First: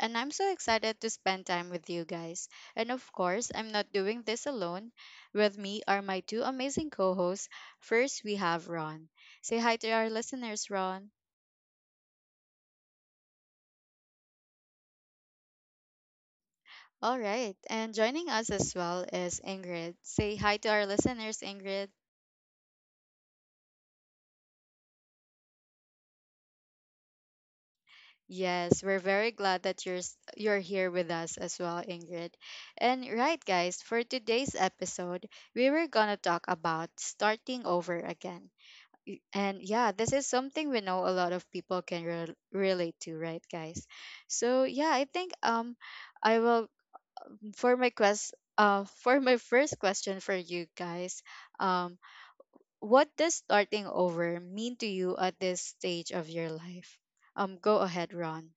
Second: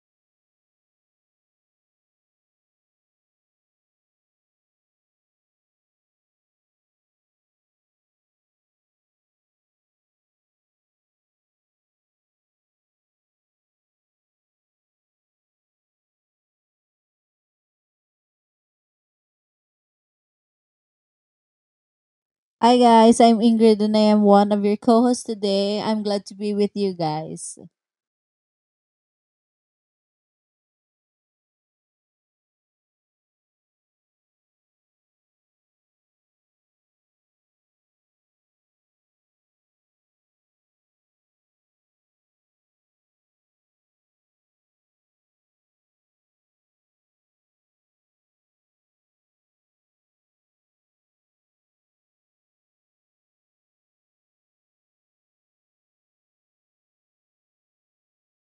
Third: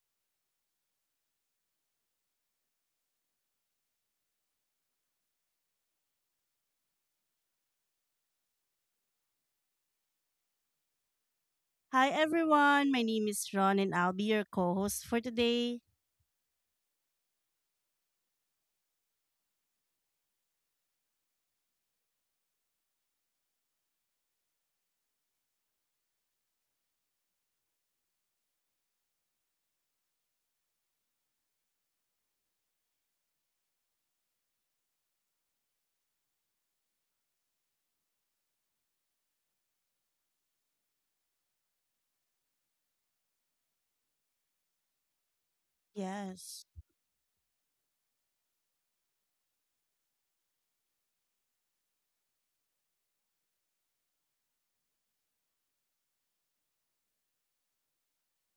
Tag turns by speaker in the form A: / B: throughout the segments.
A: and I'm so excited to spend time with you guys. And of course, I'm not doing this alone. With me are my two amazing co hosts. First, we have Ron. Say hi to our listeners, Ron.
B: Hi everyone, my name is Ron and I'll be your co host for today.
A: All right, and joining us as well is Ingrid. Say hi to our listeners, Ingrid.
C: Hi guys, I'm Ingrid and I am one of your co-hosts today. I'm glad to be with you guys.
A: Yes, we're very glad that you're here with us as well, Ingrid. And right, guys, for today's episode, we were gonna talk about starting over again. And yeah, this is something we know a lot of people can relate to, right, guys? So yeah, I think I
B: Yes.
A: will for my quest for my first question for you guys, um, what does starting over mean to you at this stage of your life? Go ahead, Ron.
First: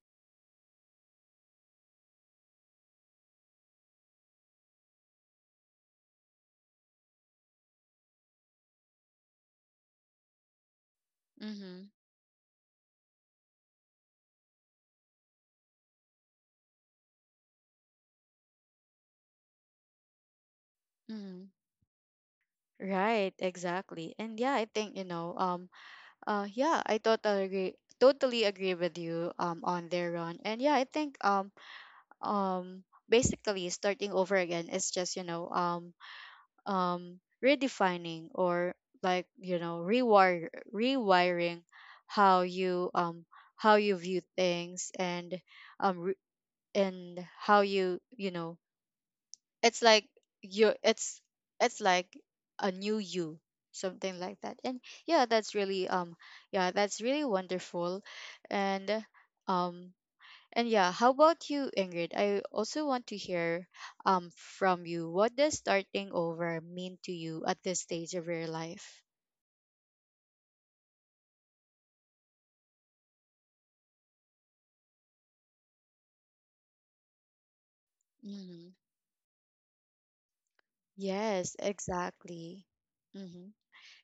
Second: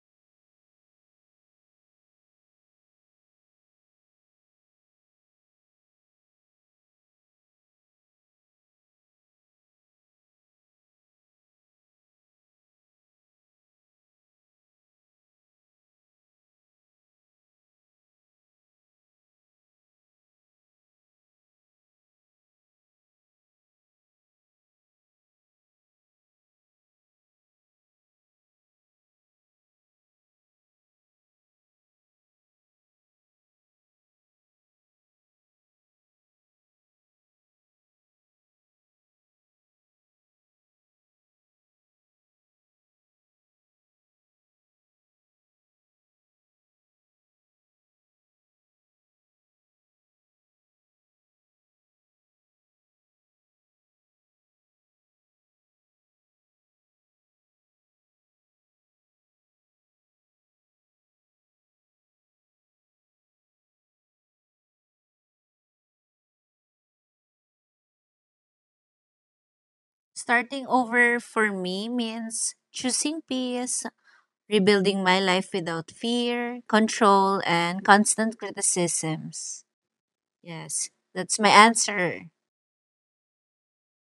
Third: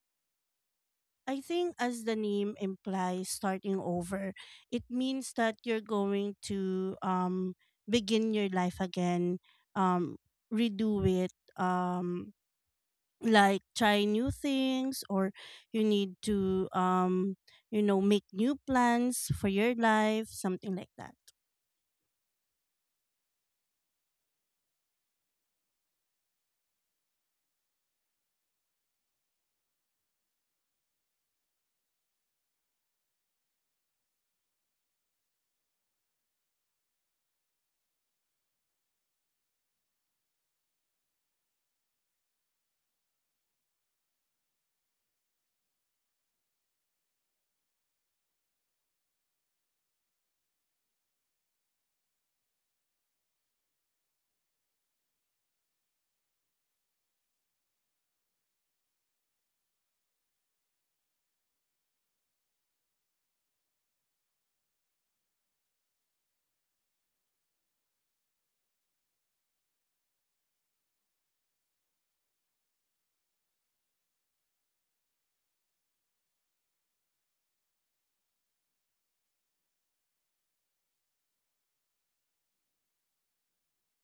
B: I think, as the name implies, starting over, it means that you're going to begin your life again, um, redo it,
A: Mm-hmm.
B: like try new things, or you need to, you know, make new plans for your life, something like that.
A: Mm, right, exactly. And yeah, I think, you know, yeah, I totally agree with you on there, Ron. And yeah, I think basically, starting over again is just, you know, redefining or, like, you know, rewire rewiring how you um how you view things and um re- and how you, you know, it's like you it's it's like a new you, something like that. And yeah, that's really wonderful. And um and yeah, how about you, Ingrid? I also want to hear from you, what does starting over mean to you at this stage of your life?
C: Starting over for me means choosing peace, rebuilding my life without fear, control, and constant
A: Mm-hmm.
C: criticisms. Yes, that's my
A: Yes,
C: answer.
A: exactly. Mm-hmm.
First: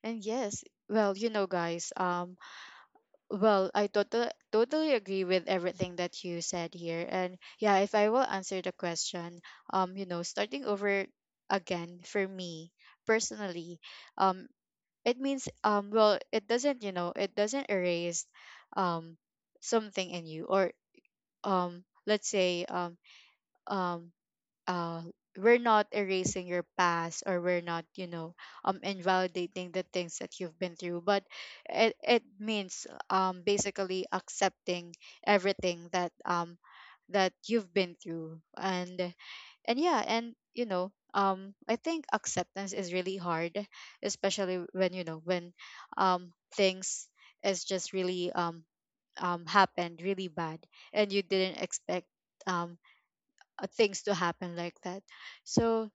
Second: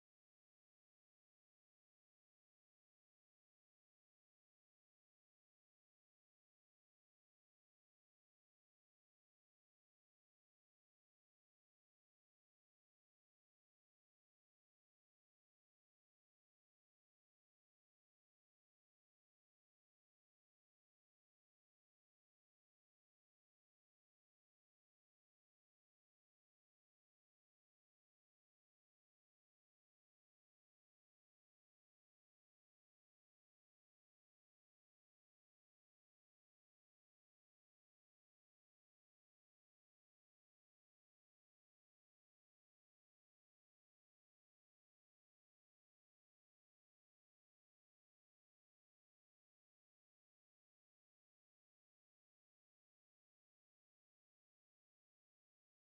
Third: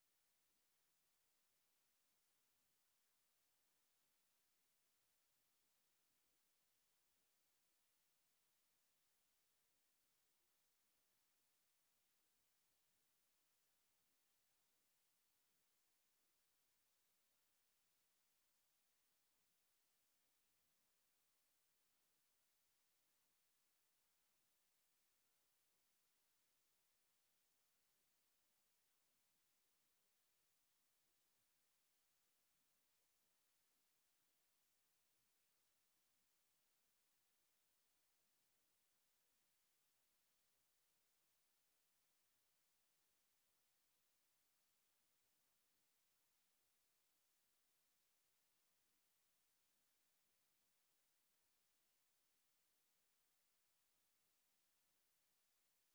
A: And yes, well, you know, guys, well, I totally agree with everything that you said here. And yeah, if I will answer the question, you know, starting over again for me personally, um, it means well, it doesn't, you know, it doesn't erase um something in you, or let's say um uh, we're not erasing your past, or we're not, you know, invalidating the things that you've been through. But it means basically accepting everything that that you've been through. And yeah, and you know, I think acceptance is really hard, especially when you know, when things is just really happened really bad, and you didn't expect um things to happen like that. So,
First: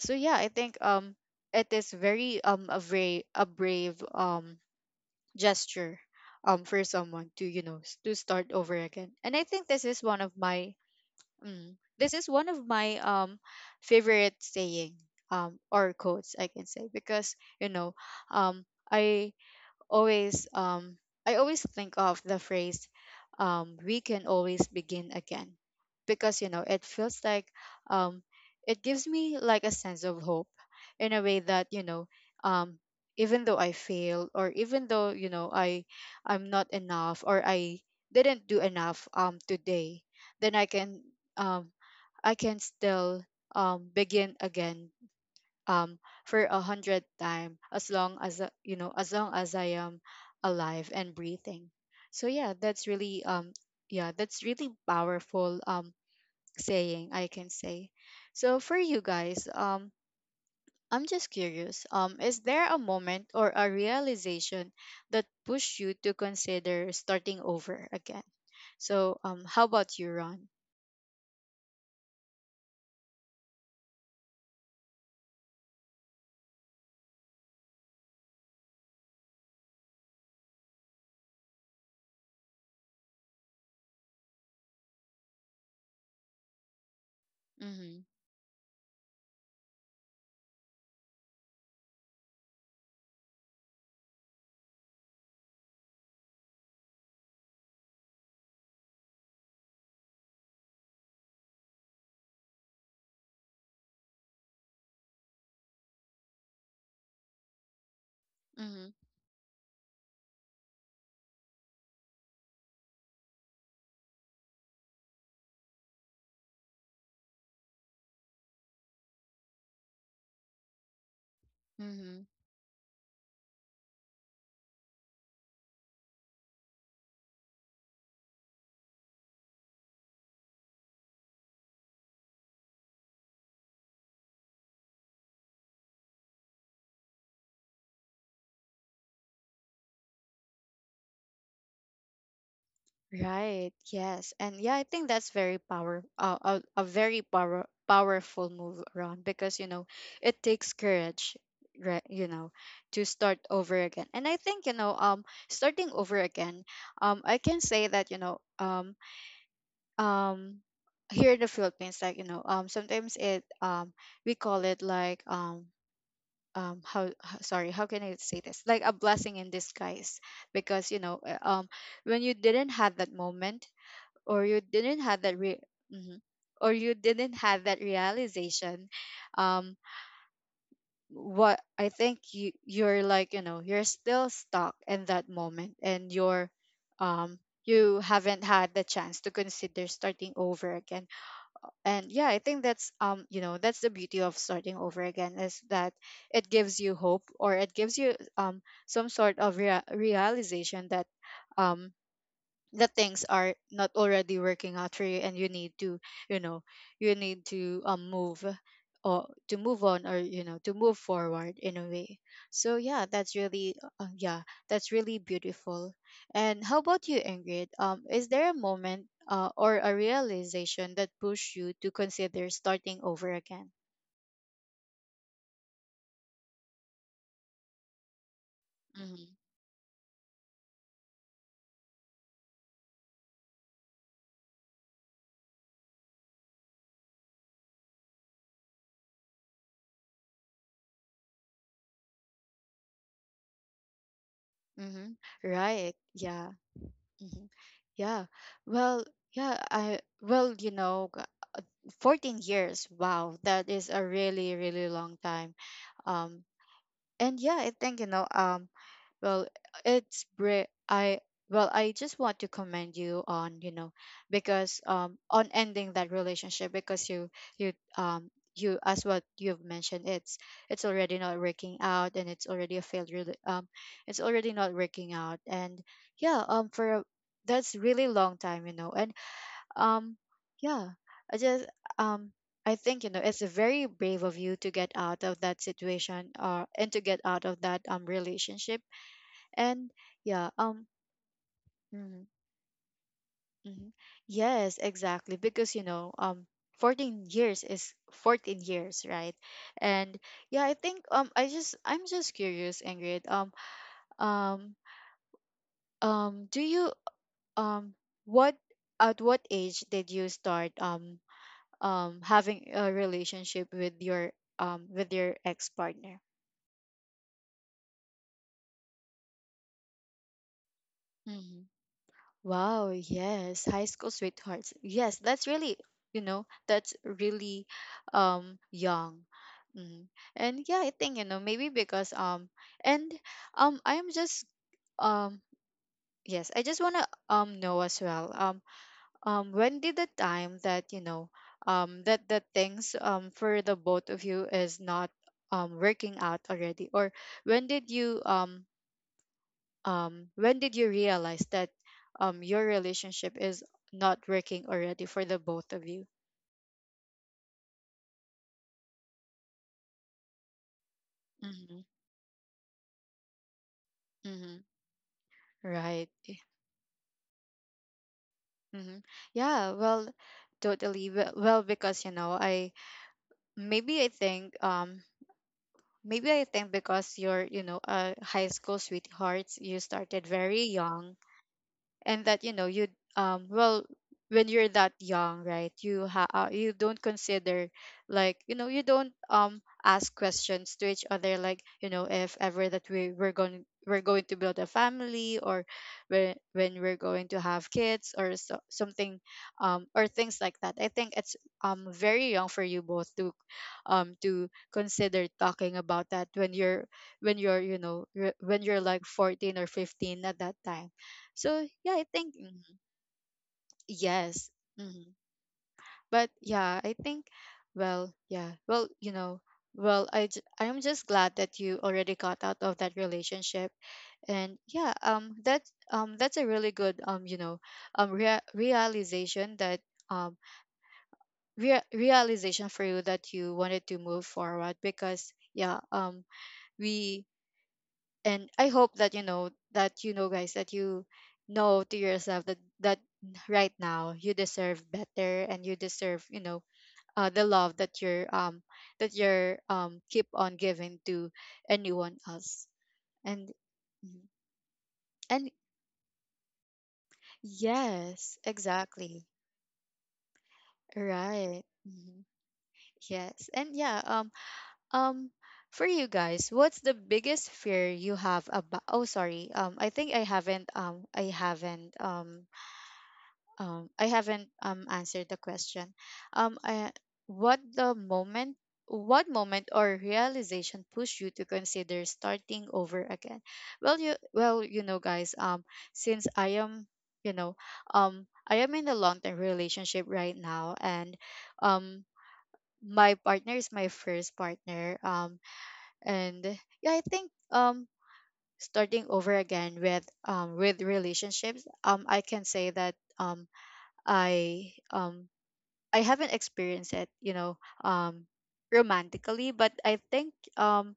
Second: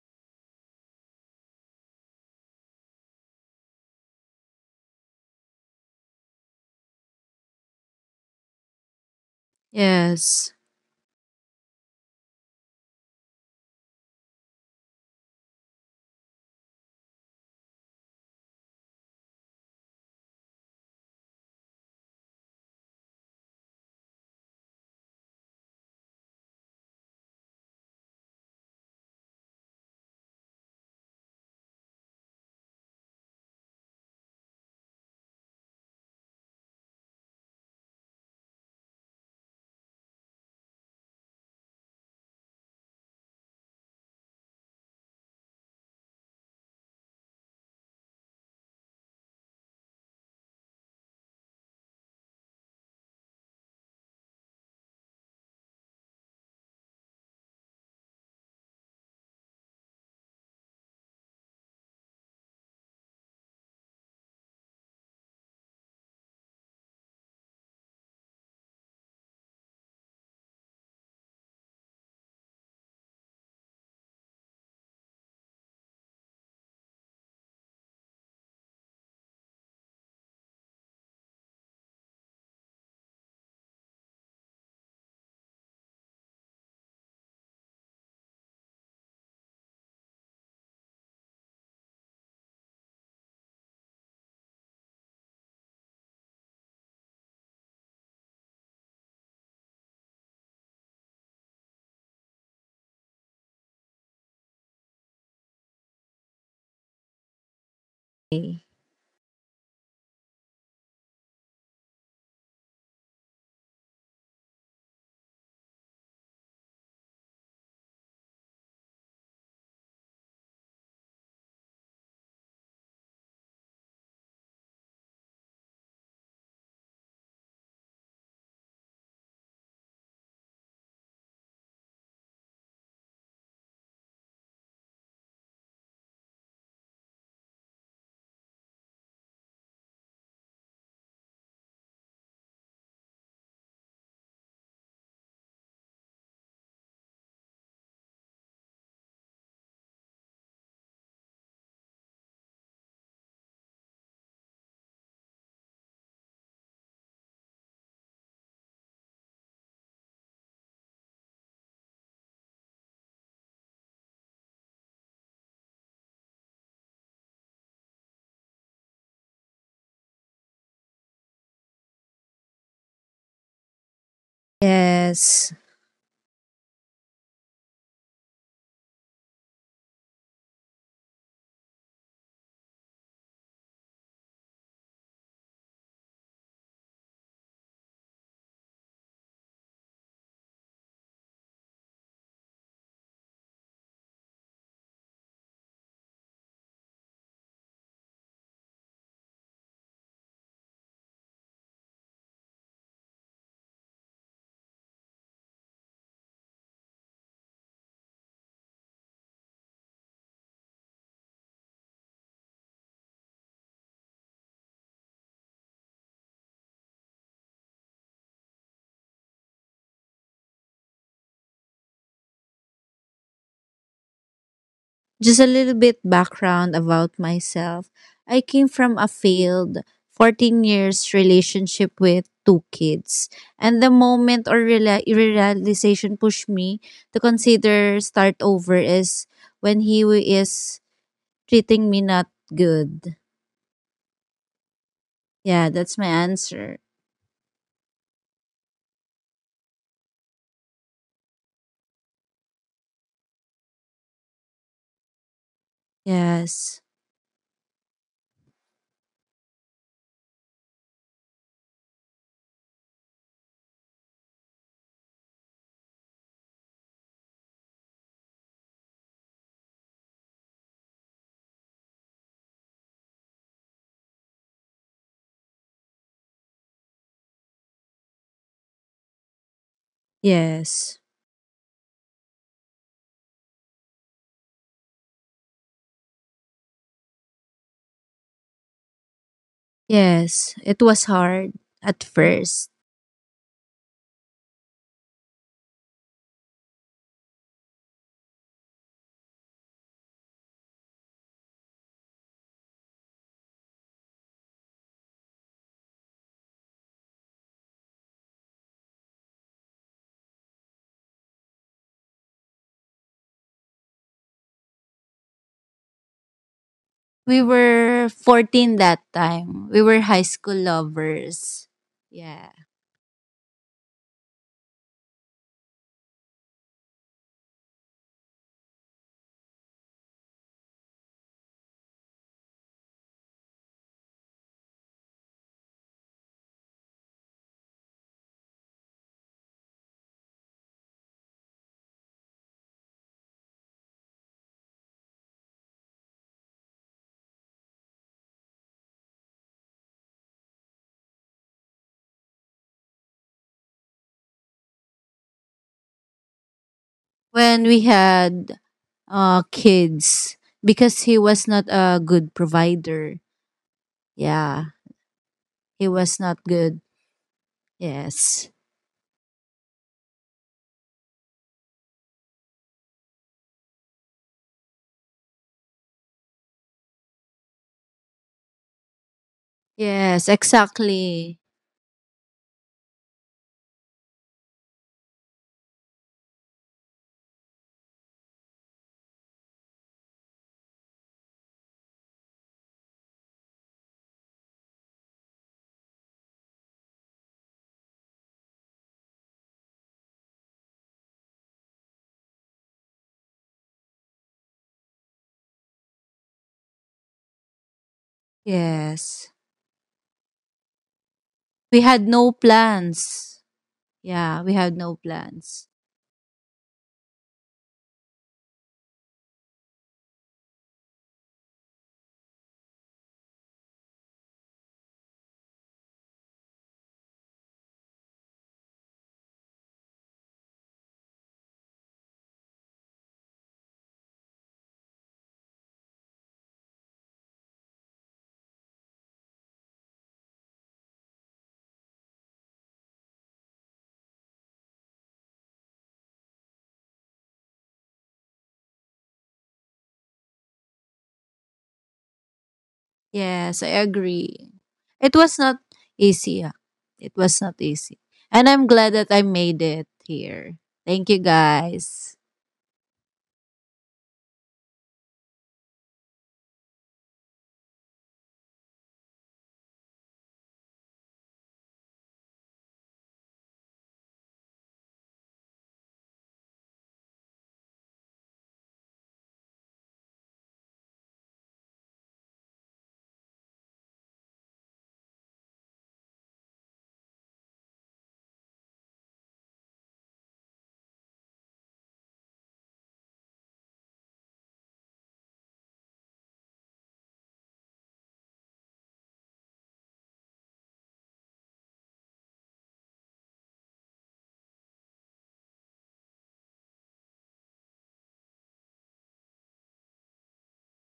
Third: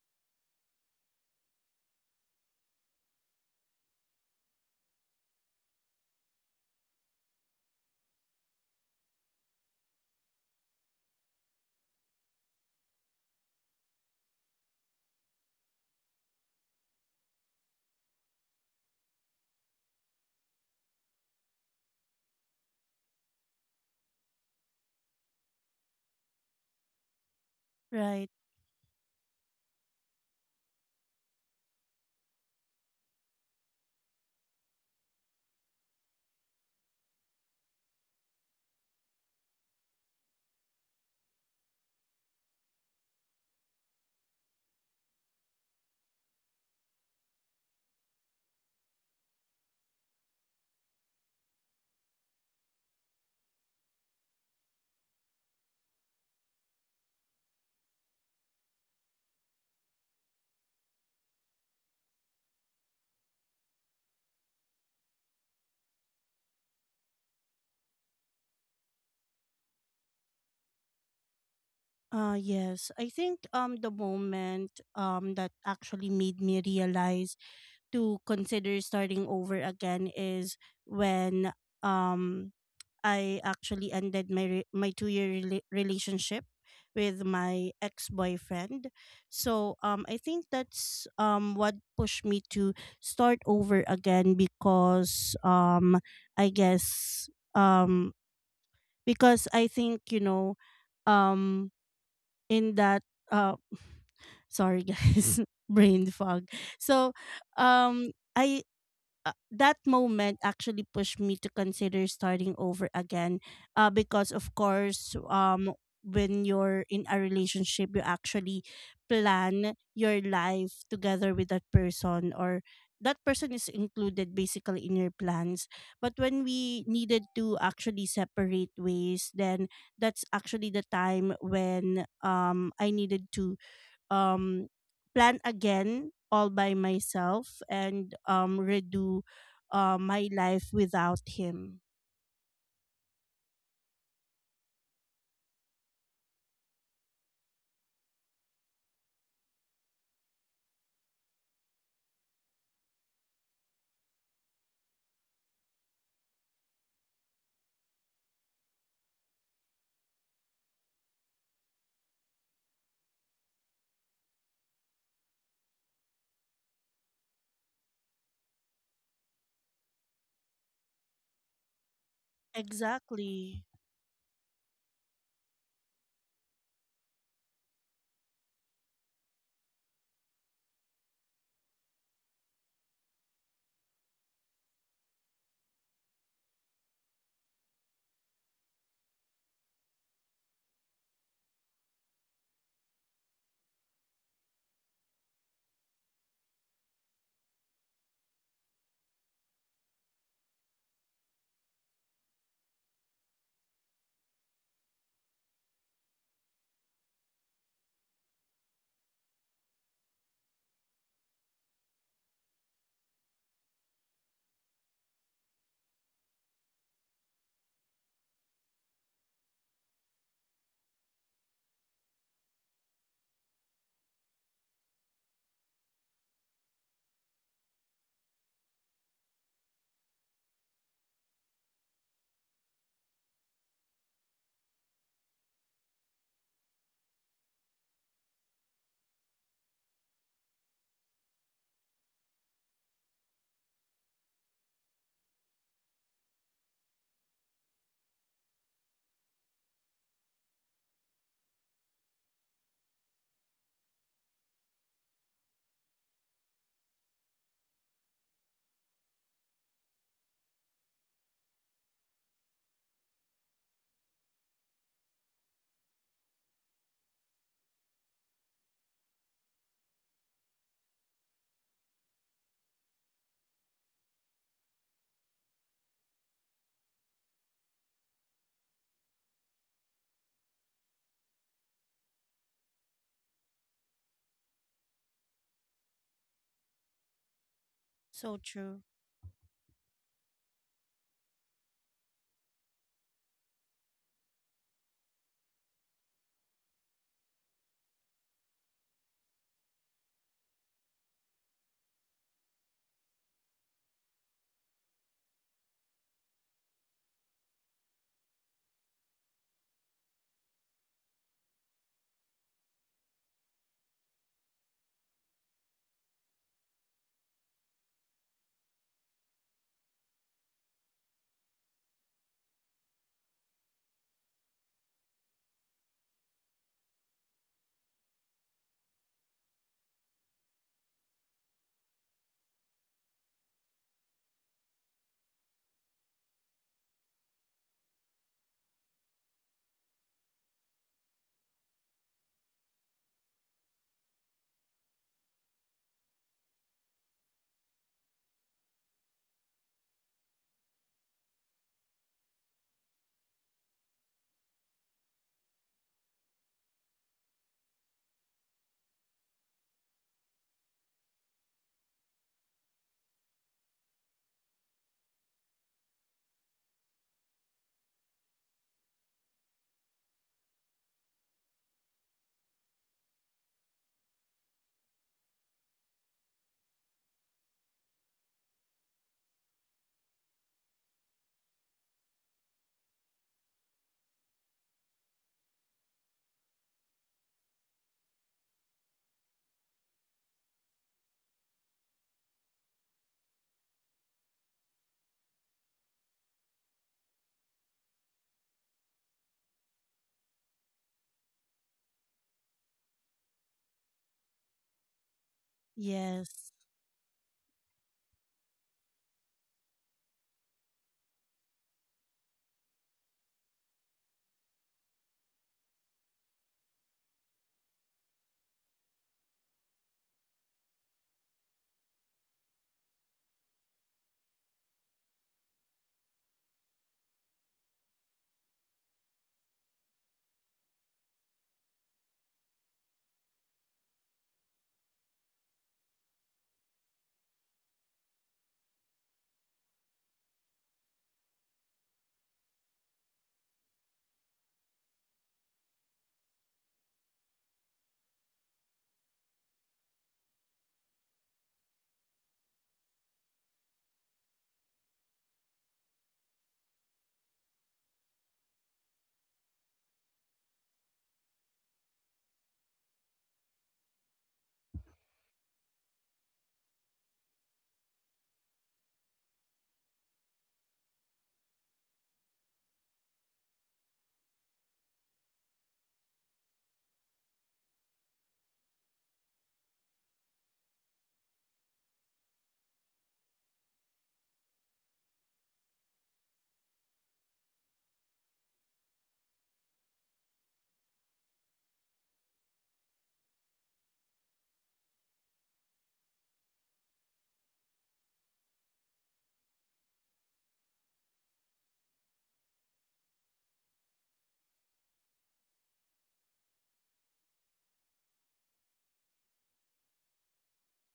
A: yeah, I think it is very a brave gesture for someone to, you know, to start over again. And I think this is one of
C: Yes.
A: my, this is one of my favorite saying or quotes I can say because, you know, um I always um I always think of the phrase, we can always begin again. Because, you know, it feels like um
B: Right.
A: it gives me like a sense of hope, in a way that, you know, um even though I fail, or even though, you know, I'm not enough, or I didn't do enough today, then um I can still begin again, um for a hundred time, as long as you know, as long as I am alive and breathing. So yeah, that's really powerful saying, I can say. So for you guys, I'm just curious, is there a moment or a realization that pushed you to consider starting over again? So how about you, Ron?
B: Yes, I think the moment that actually made me realize to consider starting over again is when um I actually ended my 2-year relationship with my
A: Mm-hmm.
B: ex-boyfriend. So I think that's what pushed me to start over again because I guess um because I think, you know, um in that uh sorry guys brain fog, so um I
C: Okay.
A: Mm-hmm.
B: that moment actually pushed me to consider starting over again, because of course, when you're in a relationship you actually plan your life together with that
A: Mm-hmm.
B: person, or that person is included basically in your plans. But when we needed to actually separate ways, then that's actually the time when I needed to um plan again all by myself and redo my life without him.
A: Right. Yes. And yeah, I think that's very power a very powerful move around, because, you know, it takes courage, right, you know, to start over again. And I think, you know, starting over again, I can say that, you know, um here in the Philippines, like, you know, sometimes it we call it like, um how h- sorry, how can I say this? Like a blessing in disguise, because, you know, when you didn't have that
B: Exactly.
A: moment, or you didn't have that
C: Yes.
A: mhm, or you didn't have that realization, um what I think you, you know, you're still stuck in that moment, and you're um you haven't had the chance to consider starting over again. And yeah, I think that's, you know, that's the beauty of starting over again, is that it gives you hope, or it gives you some sort of realization that um that things are not already working out for you, and you need to, you know, you need to move or to move on, or you know, to move forward in a way. So yeah, that's really uh, yeah that's really beautiful. And how about you, Ingrid? Is there a moment or a realization that pushed you to consider starting over again?
C: Just a little bit background about myself. I came from a
A: Mm-hmm.
C: failed 14 years relationship with two kids. And the moment or realization pushed me to consider start over is when he is treating me not good.
A: Mm-hmm.
C: Yeah,
A: Right,
C: that's my
A: yeah.
C: answer.
A: Mm-hmm. Yeah. Well, yeah, I, well, you know, 14 years, wow, that is a really, really long time. um
C: Yes.
A: and yeah, I think, you know, well, it's bri- I well, I just want to commend you on, you know, because on ending that relationship, because you, you um you, as what you've mentioned, it's already not working out, and it's already a it's already not working out. And yeah, for a, that's really long time, you know, and um, yeah,
C: Yes.
A: I just um, I think, you know, it's very brave of you to get out of that situation, and to get out of that
B: So
A: relationship.
B: true.
A: And yeah,
C: Yes. It was hard at
A: mm,
C: first.
A: mhm. Yes, exactly. Because you know 14 years is 14 years, right. And yeah, I think I'm just curious, Ingrid, um do you, um what at what age did you start having a relationship with your ex partner?
C: We were 14 that time. We were high school
A: Hmm.
C: lovers. Yeah.
A: Wow, yes, high school sweethearts, yes, that's really, you know, that's really young. Mm. And yeah, I think, you know, maybe because and I'm just um yes, I just want to know as well when did the time that, you know, that that things for the both of you is not working out already, or when did you um when did you realize that your relationship is not working already for the both of you?
C: When we had kids because he was not
A: Mm-hmm.
C: a good provider.
A: Mm-hmm.
C: Yeah, he
A: Right.
C: was not good. Yes.
A: Mm-hmm. Yeah, well, totally well well, because you know, I maybe I think maybe I think because you're, you know, a high school sweethearts, you
C: Yes,
A: started very young.
C: exactly.
A: And that, you know, you well, when you're that young, right, you you don't consider, like, you know, you don't ask questions to each other, like, you know, if ever that we're going, to build a family, or when, we're going to have kids, or so, something or things like that. I think it's very young for you both to consider talking about that when
B: Yes,
A: you're, when you're, you know, when you're like
C: Yes.
A: 14 or 15 at that time. So
C: We
A: yeah,
C: had
A: I
C: no
A: think, mhm,
C: plans. Yeah, we
A: yes.
C: had no
A: Hmm.
C: plans.
A: But yeah, I think, well, yeah, well, you know, well, I am just glad that you already got out of that relationship. And yeah, that that's a really good you know, realization that um realization for you that you wanted to move forward. Because yeah, we and I hope that you know, that you know, guys, that you know, to yourself, that right now you deserve better, and you deserve, you know, the love that you're keep on giving to anyone else. And
C: Yes, I
A: mhm.
C: agree. It was
A: And
C: not easy. Ah. It was not easy.
A: yes,
C: And I'm glad that I
A: exactly.
C: made it here. Thank you
A: Right.
C: guys.
A: Mhm. Yes. And yeah, um for you guys, what's the biggest fear you have about, oh sorry, I think I haven't I haven't I haven't answered the question. I, what the moment What moment or realization pushed you to consider starting over again? Well, you know, guys, since I am, you know, I am in a long term relationship right now, and um my partner is my first partner. And yeah, I think starting over again with relationships, I can say that I um I haven't experienced it, you know, um romantically. But I think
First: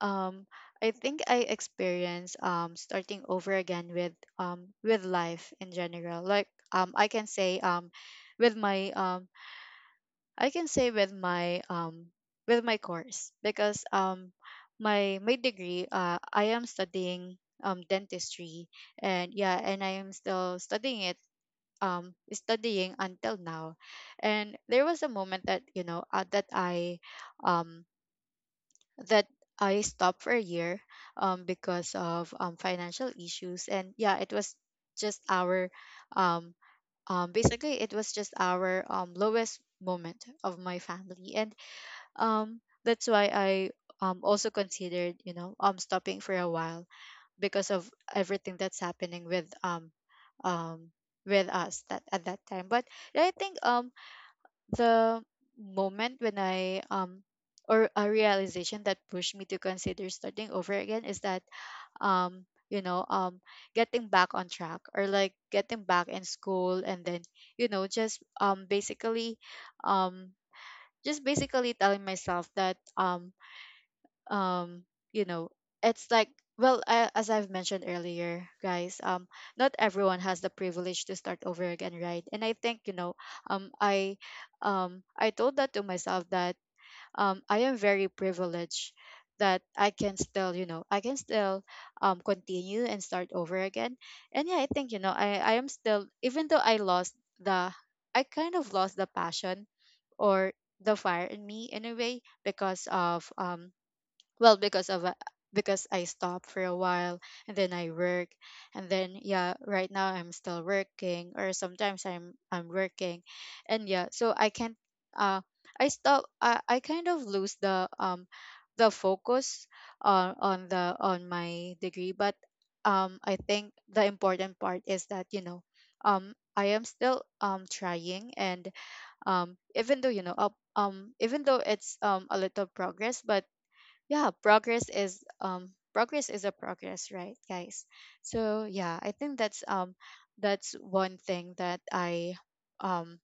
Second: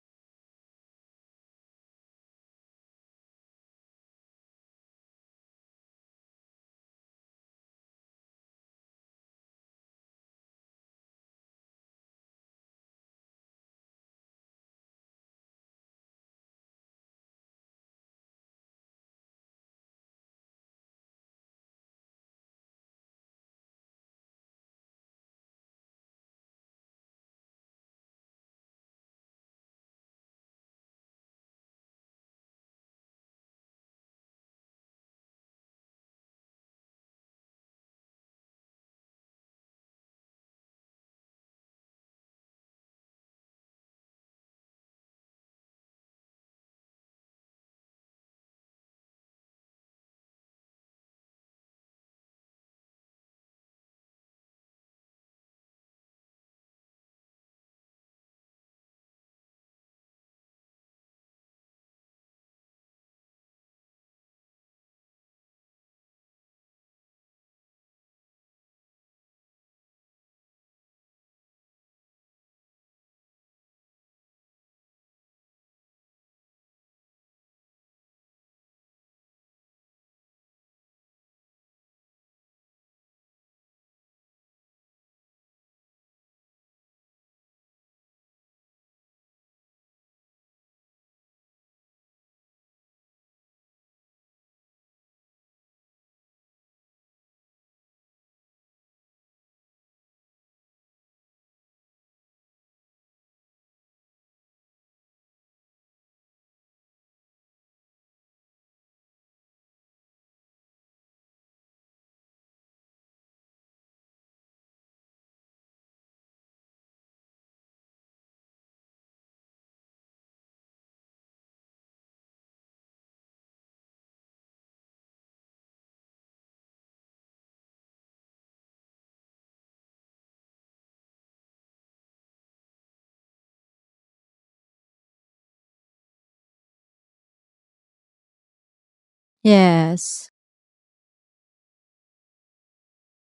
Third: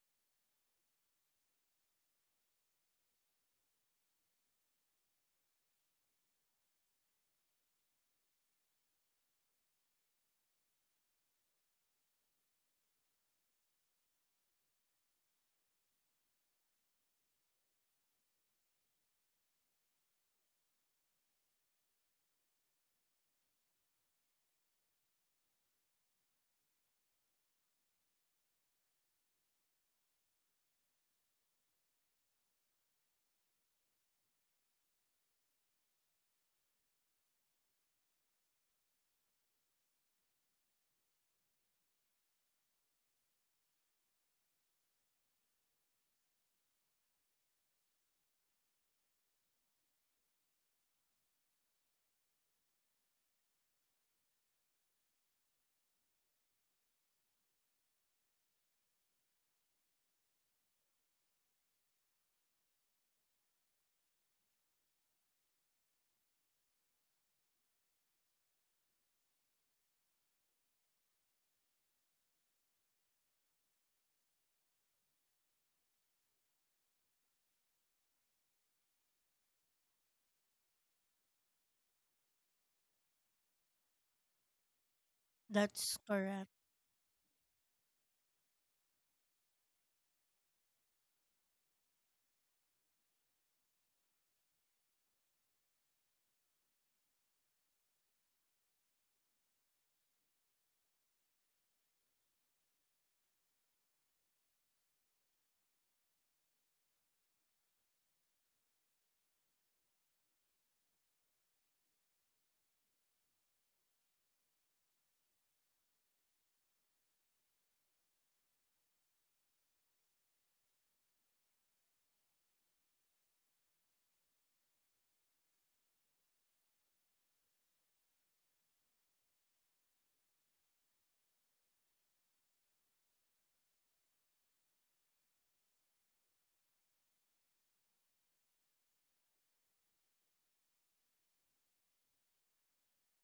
A: um I think I experience starting over again with life in general. Like, with my um I can say with my course. Because my degree, I am studying dentistry, and yeah, and I am still studying it, studying until now. And there was a moment that, you know, um, that I stopped for a year, because of financial issues. And yeah, it was just our um, basically it was just our lowest moment of my family, and that's why I also considered, you know, stopping for a while because of everything that's happening um with us that at that time. But yeah, I think the moment when I or a realization that pushed me to consider starting over again is that, you know, getting back on track, or like getting back in school, and then, you know, just basically, um just basically telling myself that, um you know, it's like, well, as I've mentioned earlier, guys, not everyone has the privilege to start over again, right? And I think, you know, um i I told that to
B: that's
A: myself
B: correct.
A: that I am very privileged that I can still, you know, I can still continue and start over again. And yeah, I think, you know, I am still, even though I lost the I kind of lost the passion, or the fire in me, in a way, because of because of because I stopped for a while, and then I work, and then yeah, right now I'm still working, or sometimes I'm working. And yeah, so I can't, uh I kind of lose the, the focus on the on my degree. But I think the important part is that, you know, I am still trying, and even though, you know, up even though it's a little progress, but yeah, progress is progress, is a progress, right, guys? So yeah, I think
C: Yes.
A: that's one thing that I um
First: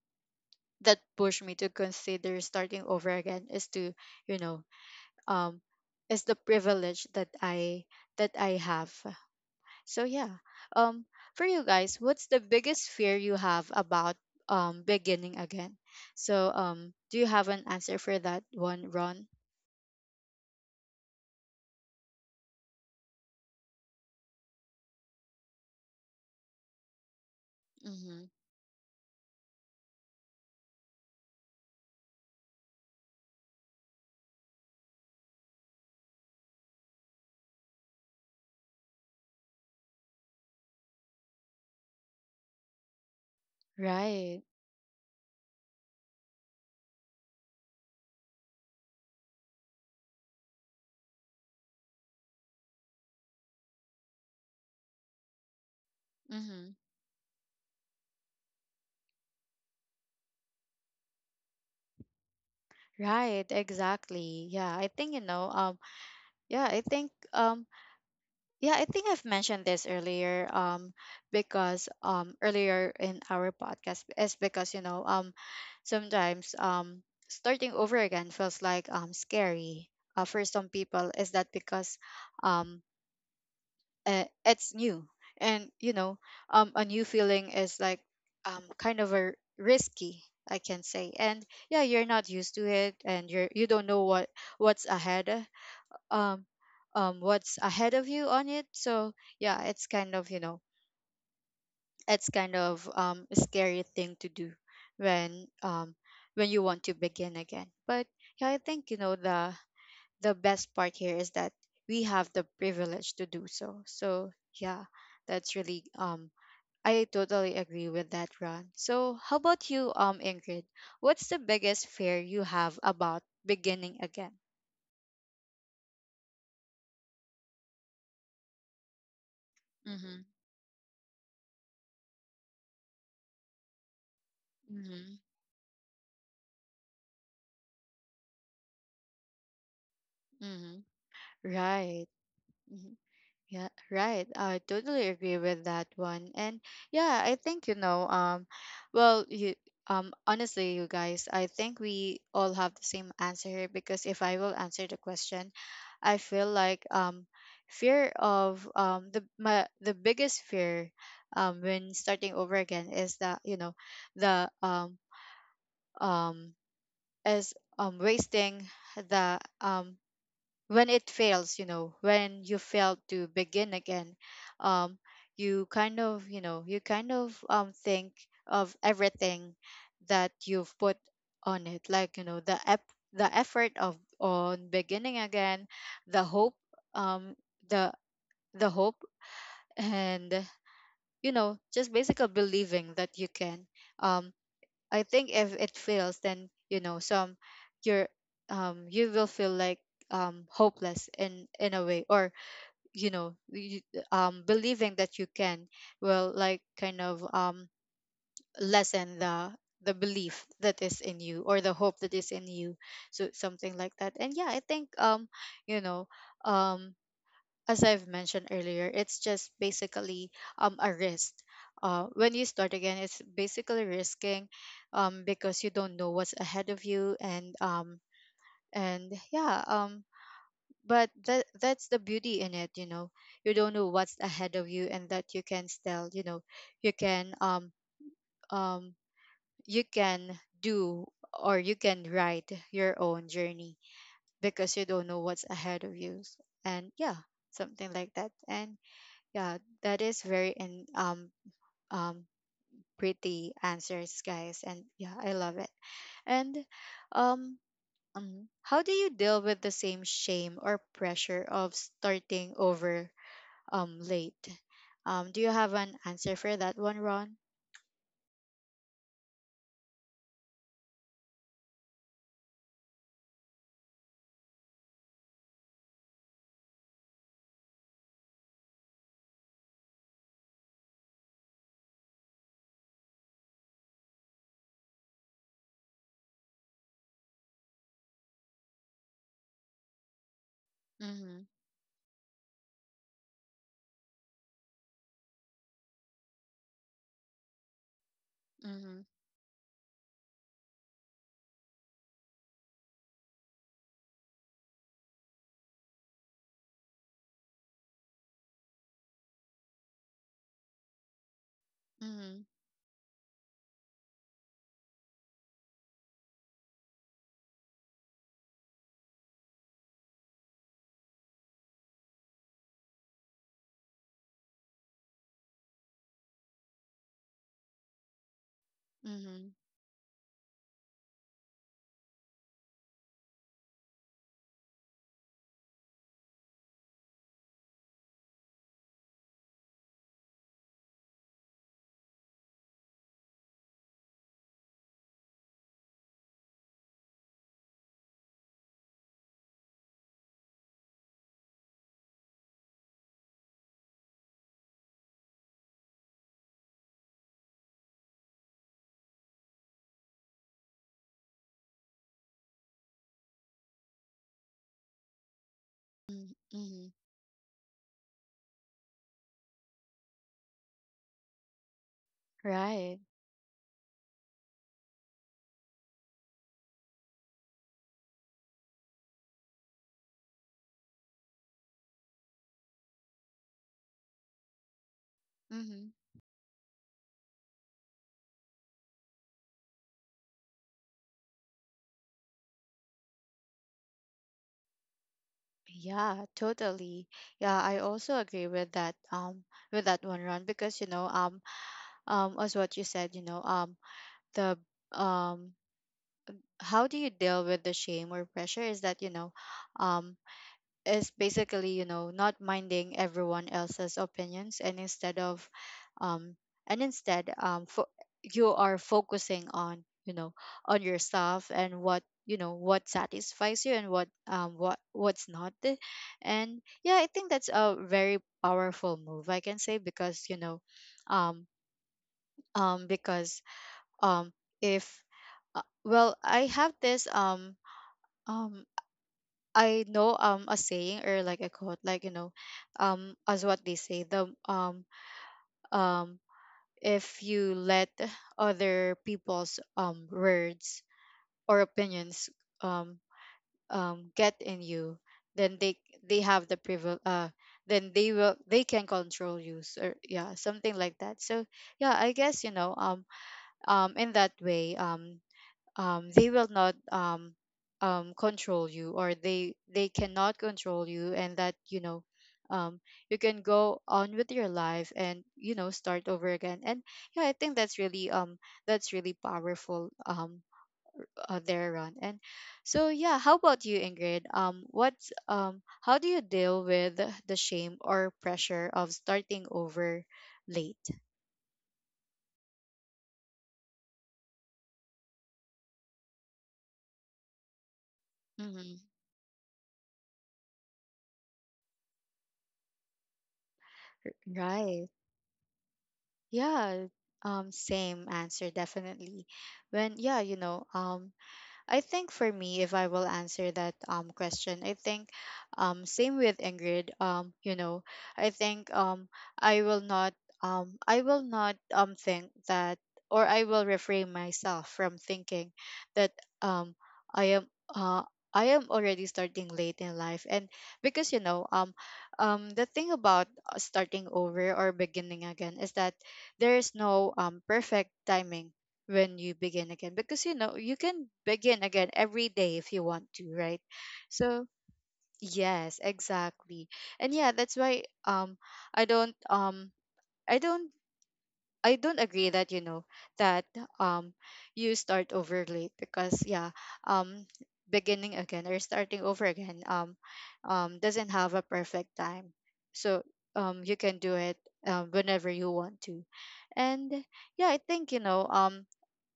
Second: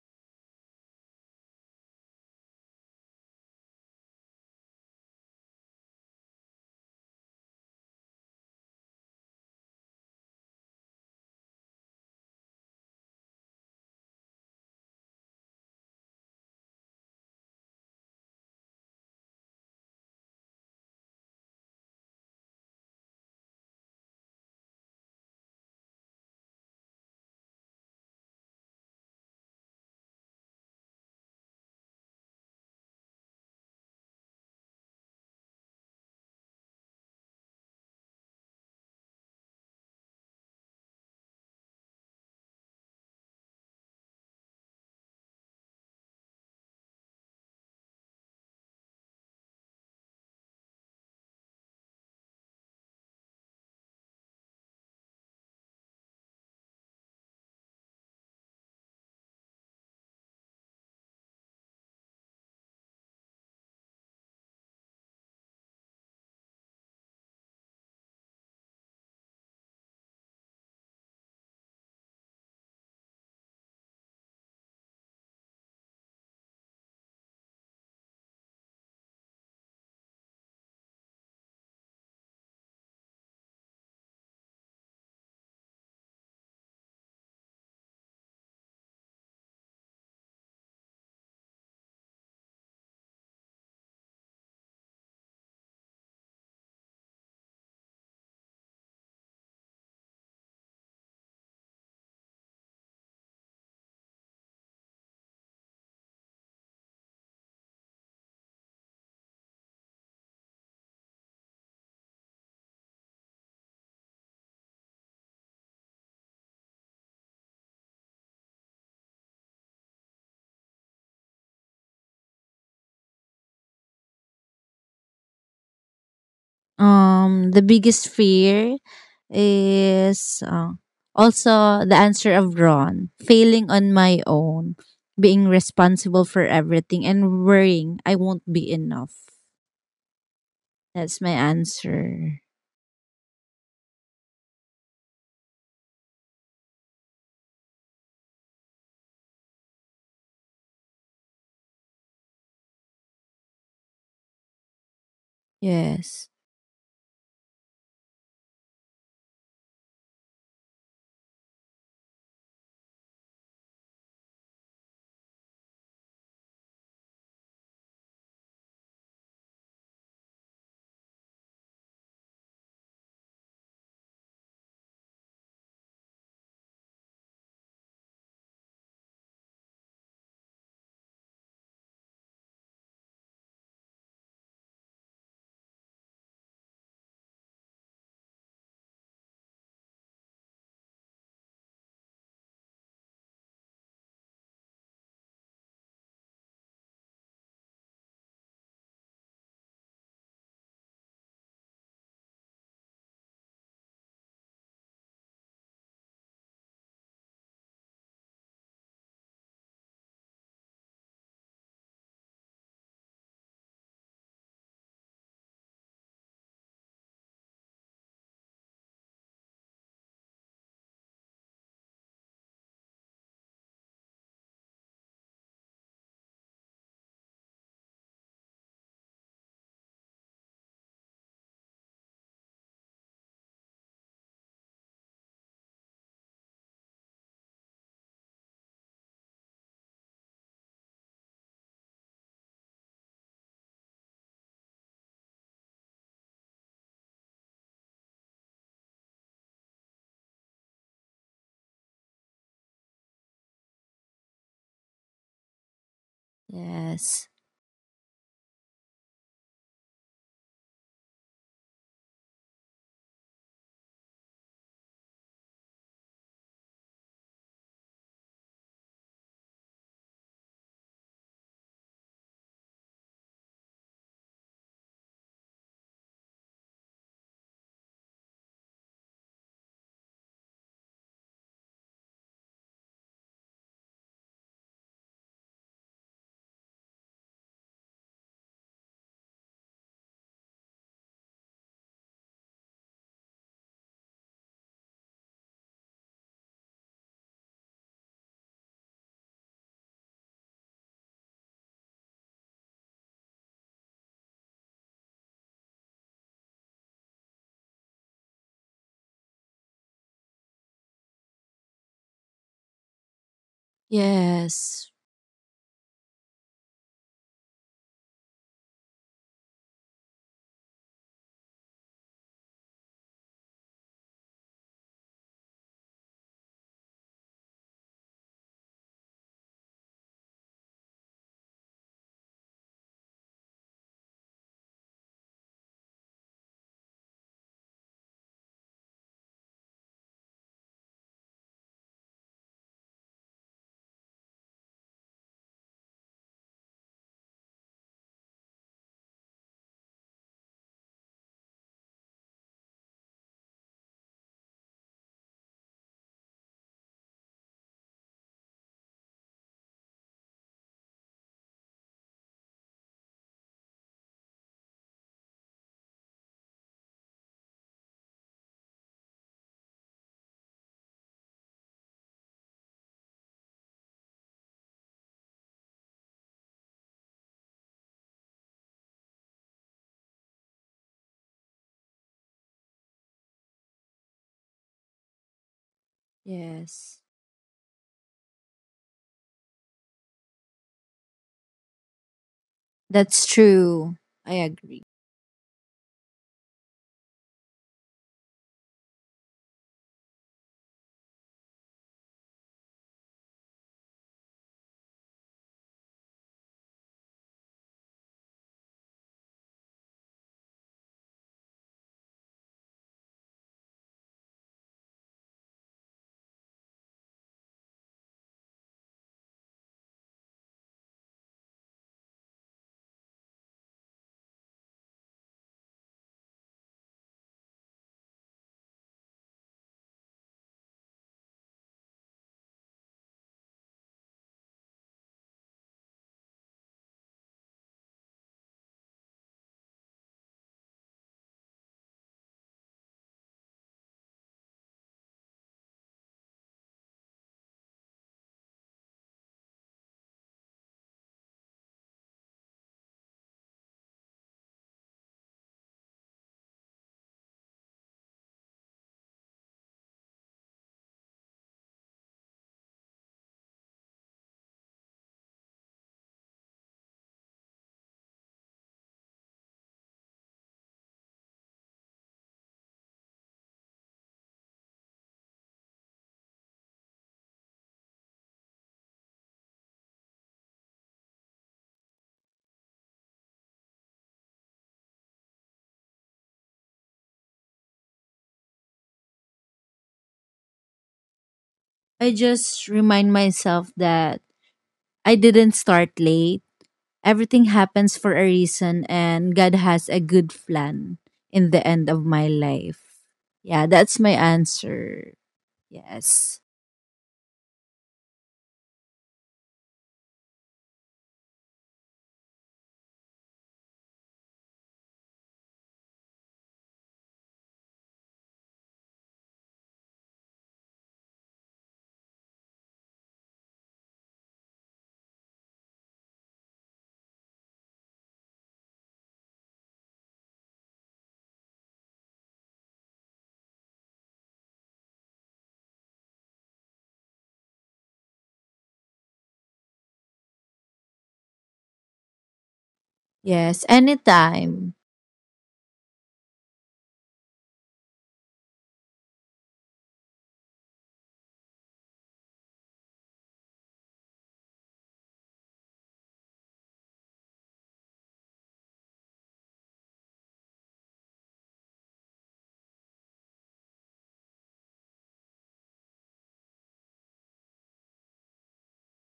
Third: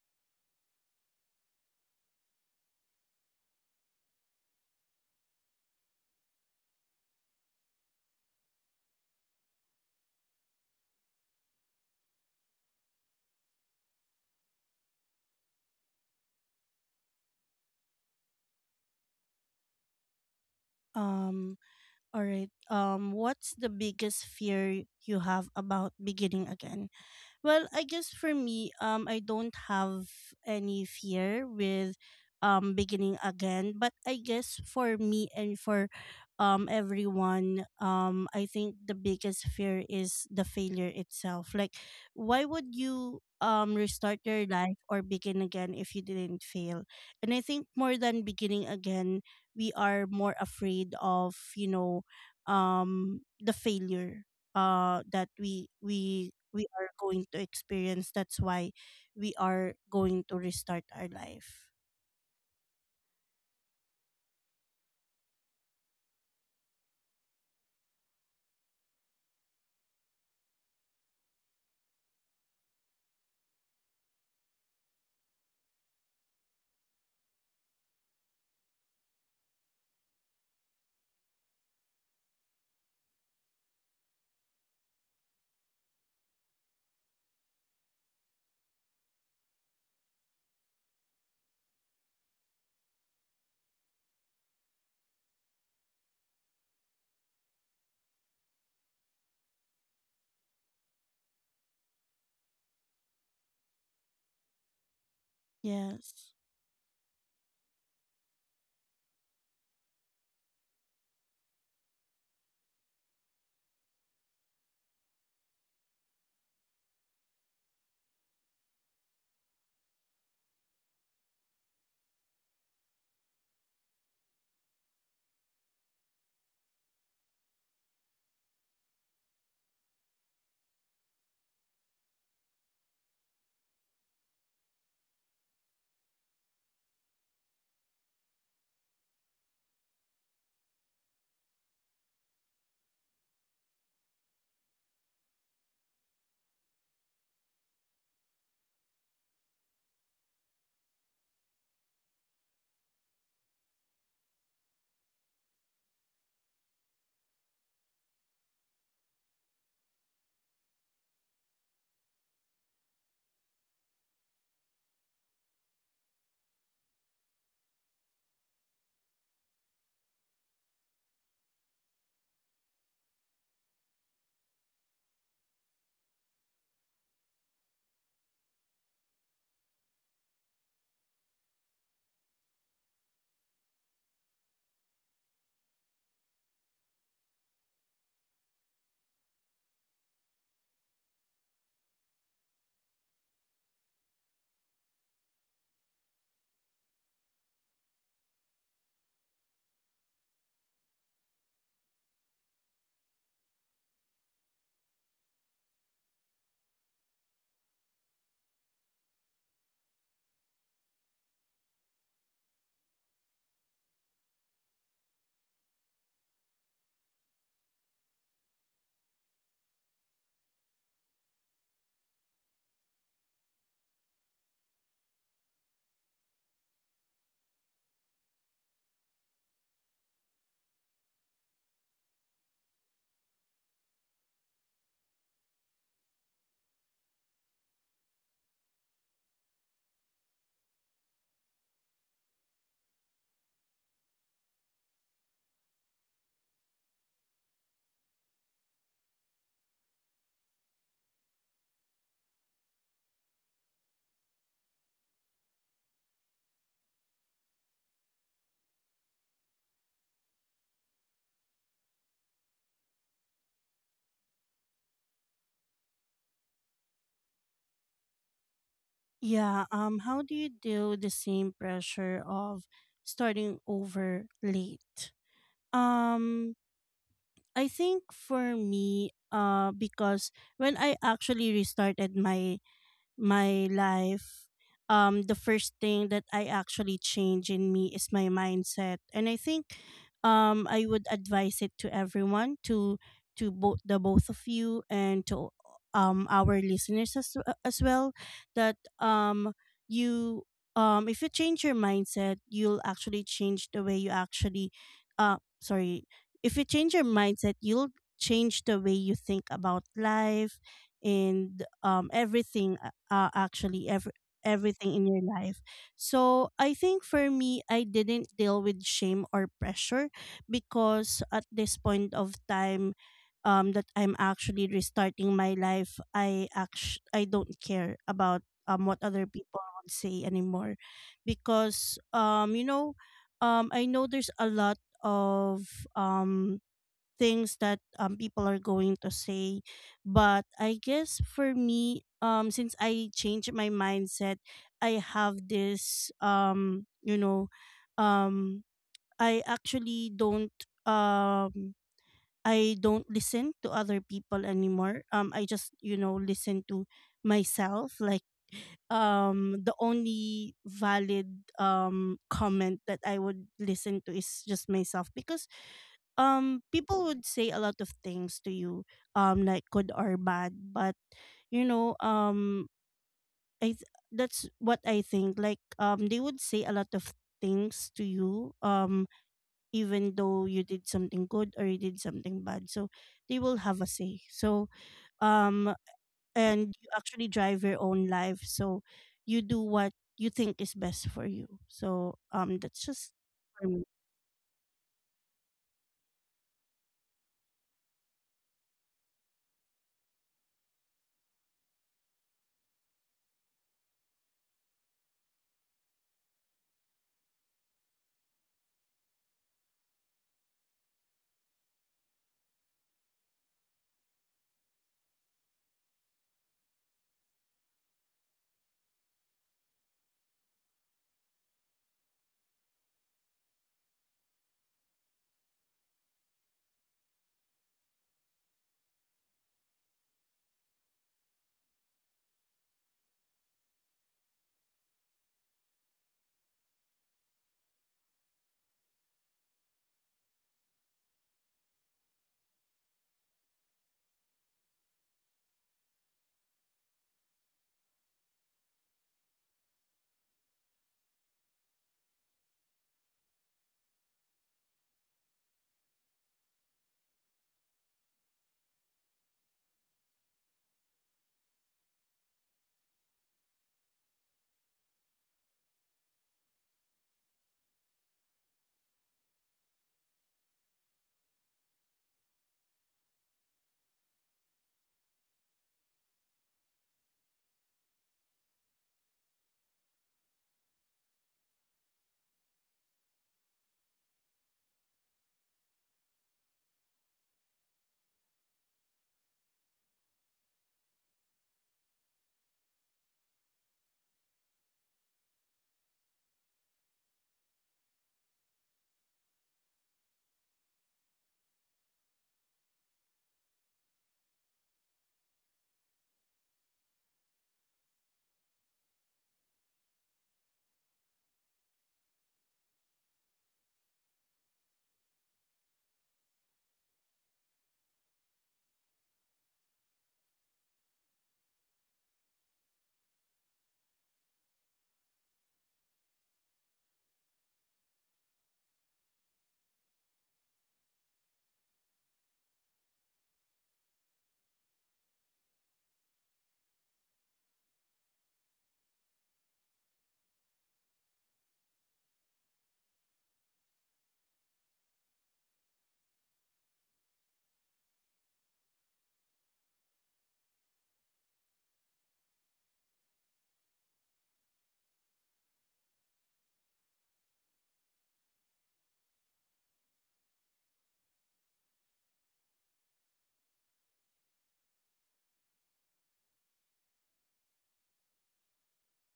A: that pushed me to consider starting over again, is to, you know, um is the privilege that I that I have. So yeah. um for you guys, what's the biggest fear you have about beginning again? So do you have an answer for that one, Ron?
B: Um all right. What's the biggest fear you have about beginning again? Well, I guess
A: Mm-hmm.
B: for me, I don't have any fear with beginning again. But I guess for me and for everyone, I think the biggest fear is the failure itself. Like, why would you restart
A: Right.
B: your life or begin again if you didn't fail? And I think more than beginning again, we are more afraid of, you know, the failure that we
A: Mm-hmm.
B: are going to experience. That's why we are going to restart our life.
A: Right, exactly. Yeah, I think, you know, yeah, I think, yeah, I think I've mentioned this earlier, because earlier in our podcast, is because, you know, sometimes starting over again feels like scary. For some people, is that because um it's new, and you know, a new feeling is like kind of a risky, I can say. And yeah, you're not used to it, and you don't know what, what's ahead, uh, um what's ahead of you on it. So yeah, it's kind of, you know, it's kind of a scary thing to do when um
B: Yes.
A: when you want to begin again. But yeah, I think, you know, the best part here is that we have the privilege to do so. So yeah, that's really I totally agree with that, Ron. So how about you, Ingrid? What's the biggest fear you have about beginning again?
C: The biggest fear
A: Mm-hmm.
C: is also the answer of Ron, failing on my own,
A: Mm-hmm.
C: being responsible for everything, and worrying I won't be enough.
A: Mm-hmm.
C: That's my
A: Right.
C: answer.
A: Yeah, right. I totally agree with that one. And yeah, I think, you know, well, honestly, you guys, I think we all have the same answer here, because if I will answer the question, I
C: Yes,
A: feel like, fear of, the biggest fear when starting over again, is that, you know, the um is wasting the when it fails, you know, when you fail to begin again, um you kind of, you know, you kind of think of everything that you've put on it, like, you know, the effort of on beginning again, the hope, um the the hope, and, you know, just basically believing that you can, um I think if it fails, then, you know, some you're, you will feel like hopeless in a way, or, you know, believing that you can, will like kind of lessen the belief that is in you, or the hope that is in you. So something like that. And yeah, I think, you know, um as I've mentioned earlier, it's just basically a risk. When you start again, it's basically risking, because you don't know what's ahead of you, and, and yeah, but that's the beauty in it, you know. You don't know what's ahead of you, and that you can still, you know, you can, um you can do, or you can write your own journey, because you don't know what's ahead of you, and yeah, something like that. And yeah, that is very, and um pretty answers, guys. And yeah, I love it. And
C: yes,
A: um, how do you deal with the same shame or pressure of starting over late? Do you have an answer for that one, Ron?
B: Yeah how do you deal with the same pressure of starting over late? Um I think for me, because when I actually restarted my life, the first thing that I actually change in me is my mindset. And I think, I would
A: Mm-hmm.
B: advise it to everyone, to both the both of you and to our listeners as well, that,
A: Mm-hmm.
B: you, if you change your mindset, you'll actually change the way you uh, sorry, if you change your mindset, you'll change the way you think about life and
A: Mm-hmm.
B: everything, everything in
C: yes,
B: your life. So I think for me, I didn't deal with shame or pressure, because at this point of time, that I'm actually restarting my life, I don't care about what other
A: Mm-hmm.
B: people would say anymore, because, you know, I know there's a lot of, things that people are going to say. But I guess for me, since I changed my mindset, I have this, you know, um I actually don't, um I don't listen to other people anymore. I just, you know, listen to myself. Like, the only valid comment that I would listen to is just myself, because
A: Mm-hmm. Mm-hmm.
B: people would say a lot of things to you, like good or bad. But, you know,
A: Right.
B: i th- that's what I think. Like, they would say a lot of things to you, even though you did something good or you did something bad. So they will have a say. So um
A: Mm-hmm.
B: and you
C: yes.
B: actually drive your own life, so you do what you think is best for you. So that's just
C: That's
B: for me.
C: true. I agree.
A: Yeah, totally. Yeah, I also agree with that. With that one, Ron, because, you know, as what you said, you know, the um how do you deal with the shame or pressure, is that, you know, um is basically, you know, not minding everyone else's opinions, and instead of, um and instead, you are focusing on, you know, on yourself, and what, you know, what satisfies you, and what, what, what's not. And yeah, I think that's a very powerful move, I can say, because, you know, um because, um if, well, I have this, um I know, a saying, or like a quote, like, you know, as what they say, the um if you let other people's words or opinions um get in you, then they have the privilege, then they will, they can control you. So yeah, something like that. So yeah, I guess, you know, in that way, they will not, control you, or they cannot control you. And that, you know, um, you can go on with your life, and, you know, start over again. And yeah, I think that's really powerful, there on. And so yeah, how about you, Ingrid? Um, what's how do you deal with the shame or pressure of starting over late?
C: I just remind myself that I didn't start late. Everything happens for a
A: Mm-hmm.
C: reason, and God has a good plan in the end of my life. Yeah, that's my
A: Right.
C: answer. Yes.
A: Yeah, same answer, definitely. When, yeah, you know, I think for me, if I will answer that question, I think same with Ingrid. You know, I think I will not I will not think that, or I will refrain myself from thinking that um I am, I am already starting late in life. And because, you know, the thing about, starting over, or beginning again, is that there is no perfect timing when you begin again, because, you know, you can begin again every day if you want to, right?
C: Yes,
A: So
C: anytime.
A: yes, exactly. And yeah, that's why I don't, I don't, I don't agree that, you know, that um you start over late, because yeah, um beginning again or starting over again doesn't have a perfect time. So you can do it whenever you want to. And yeah, I think, you know,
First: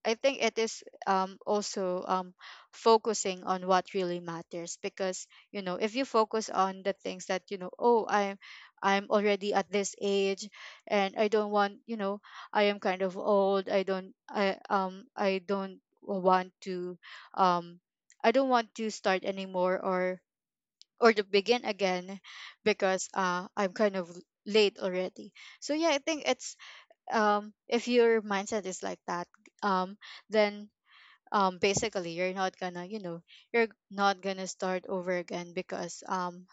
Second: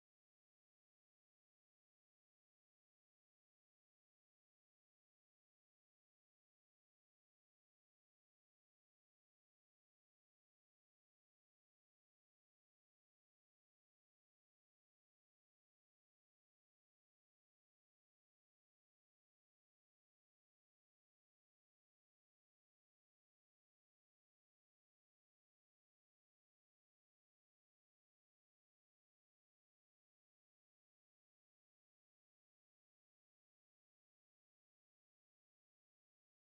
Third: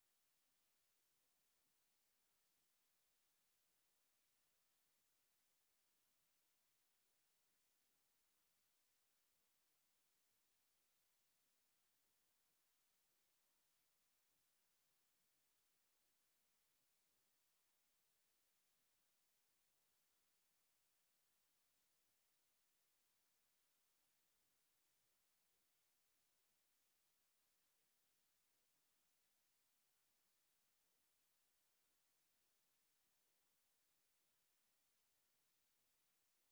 A: I think it is, also, focusing on what really matters. Because, you know, if you focus on the things that, you know, oh, I'm already at this age, and I don't want, you know, I am kind of old, I don't want to, um I don't want to start anymore, or to begin again, because I'm kind of late already. So yeah, I think it's, if your mindset is like that, um then basically, you're not gonna, you know, you're not gonna start over again, um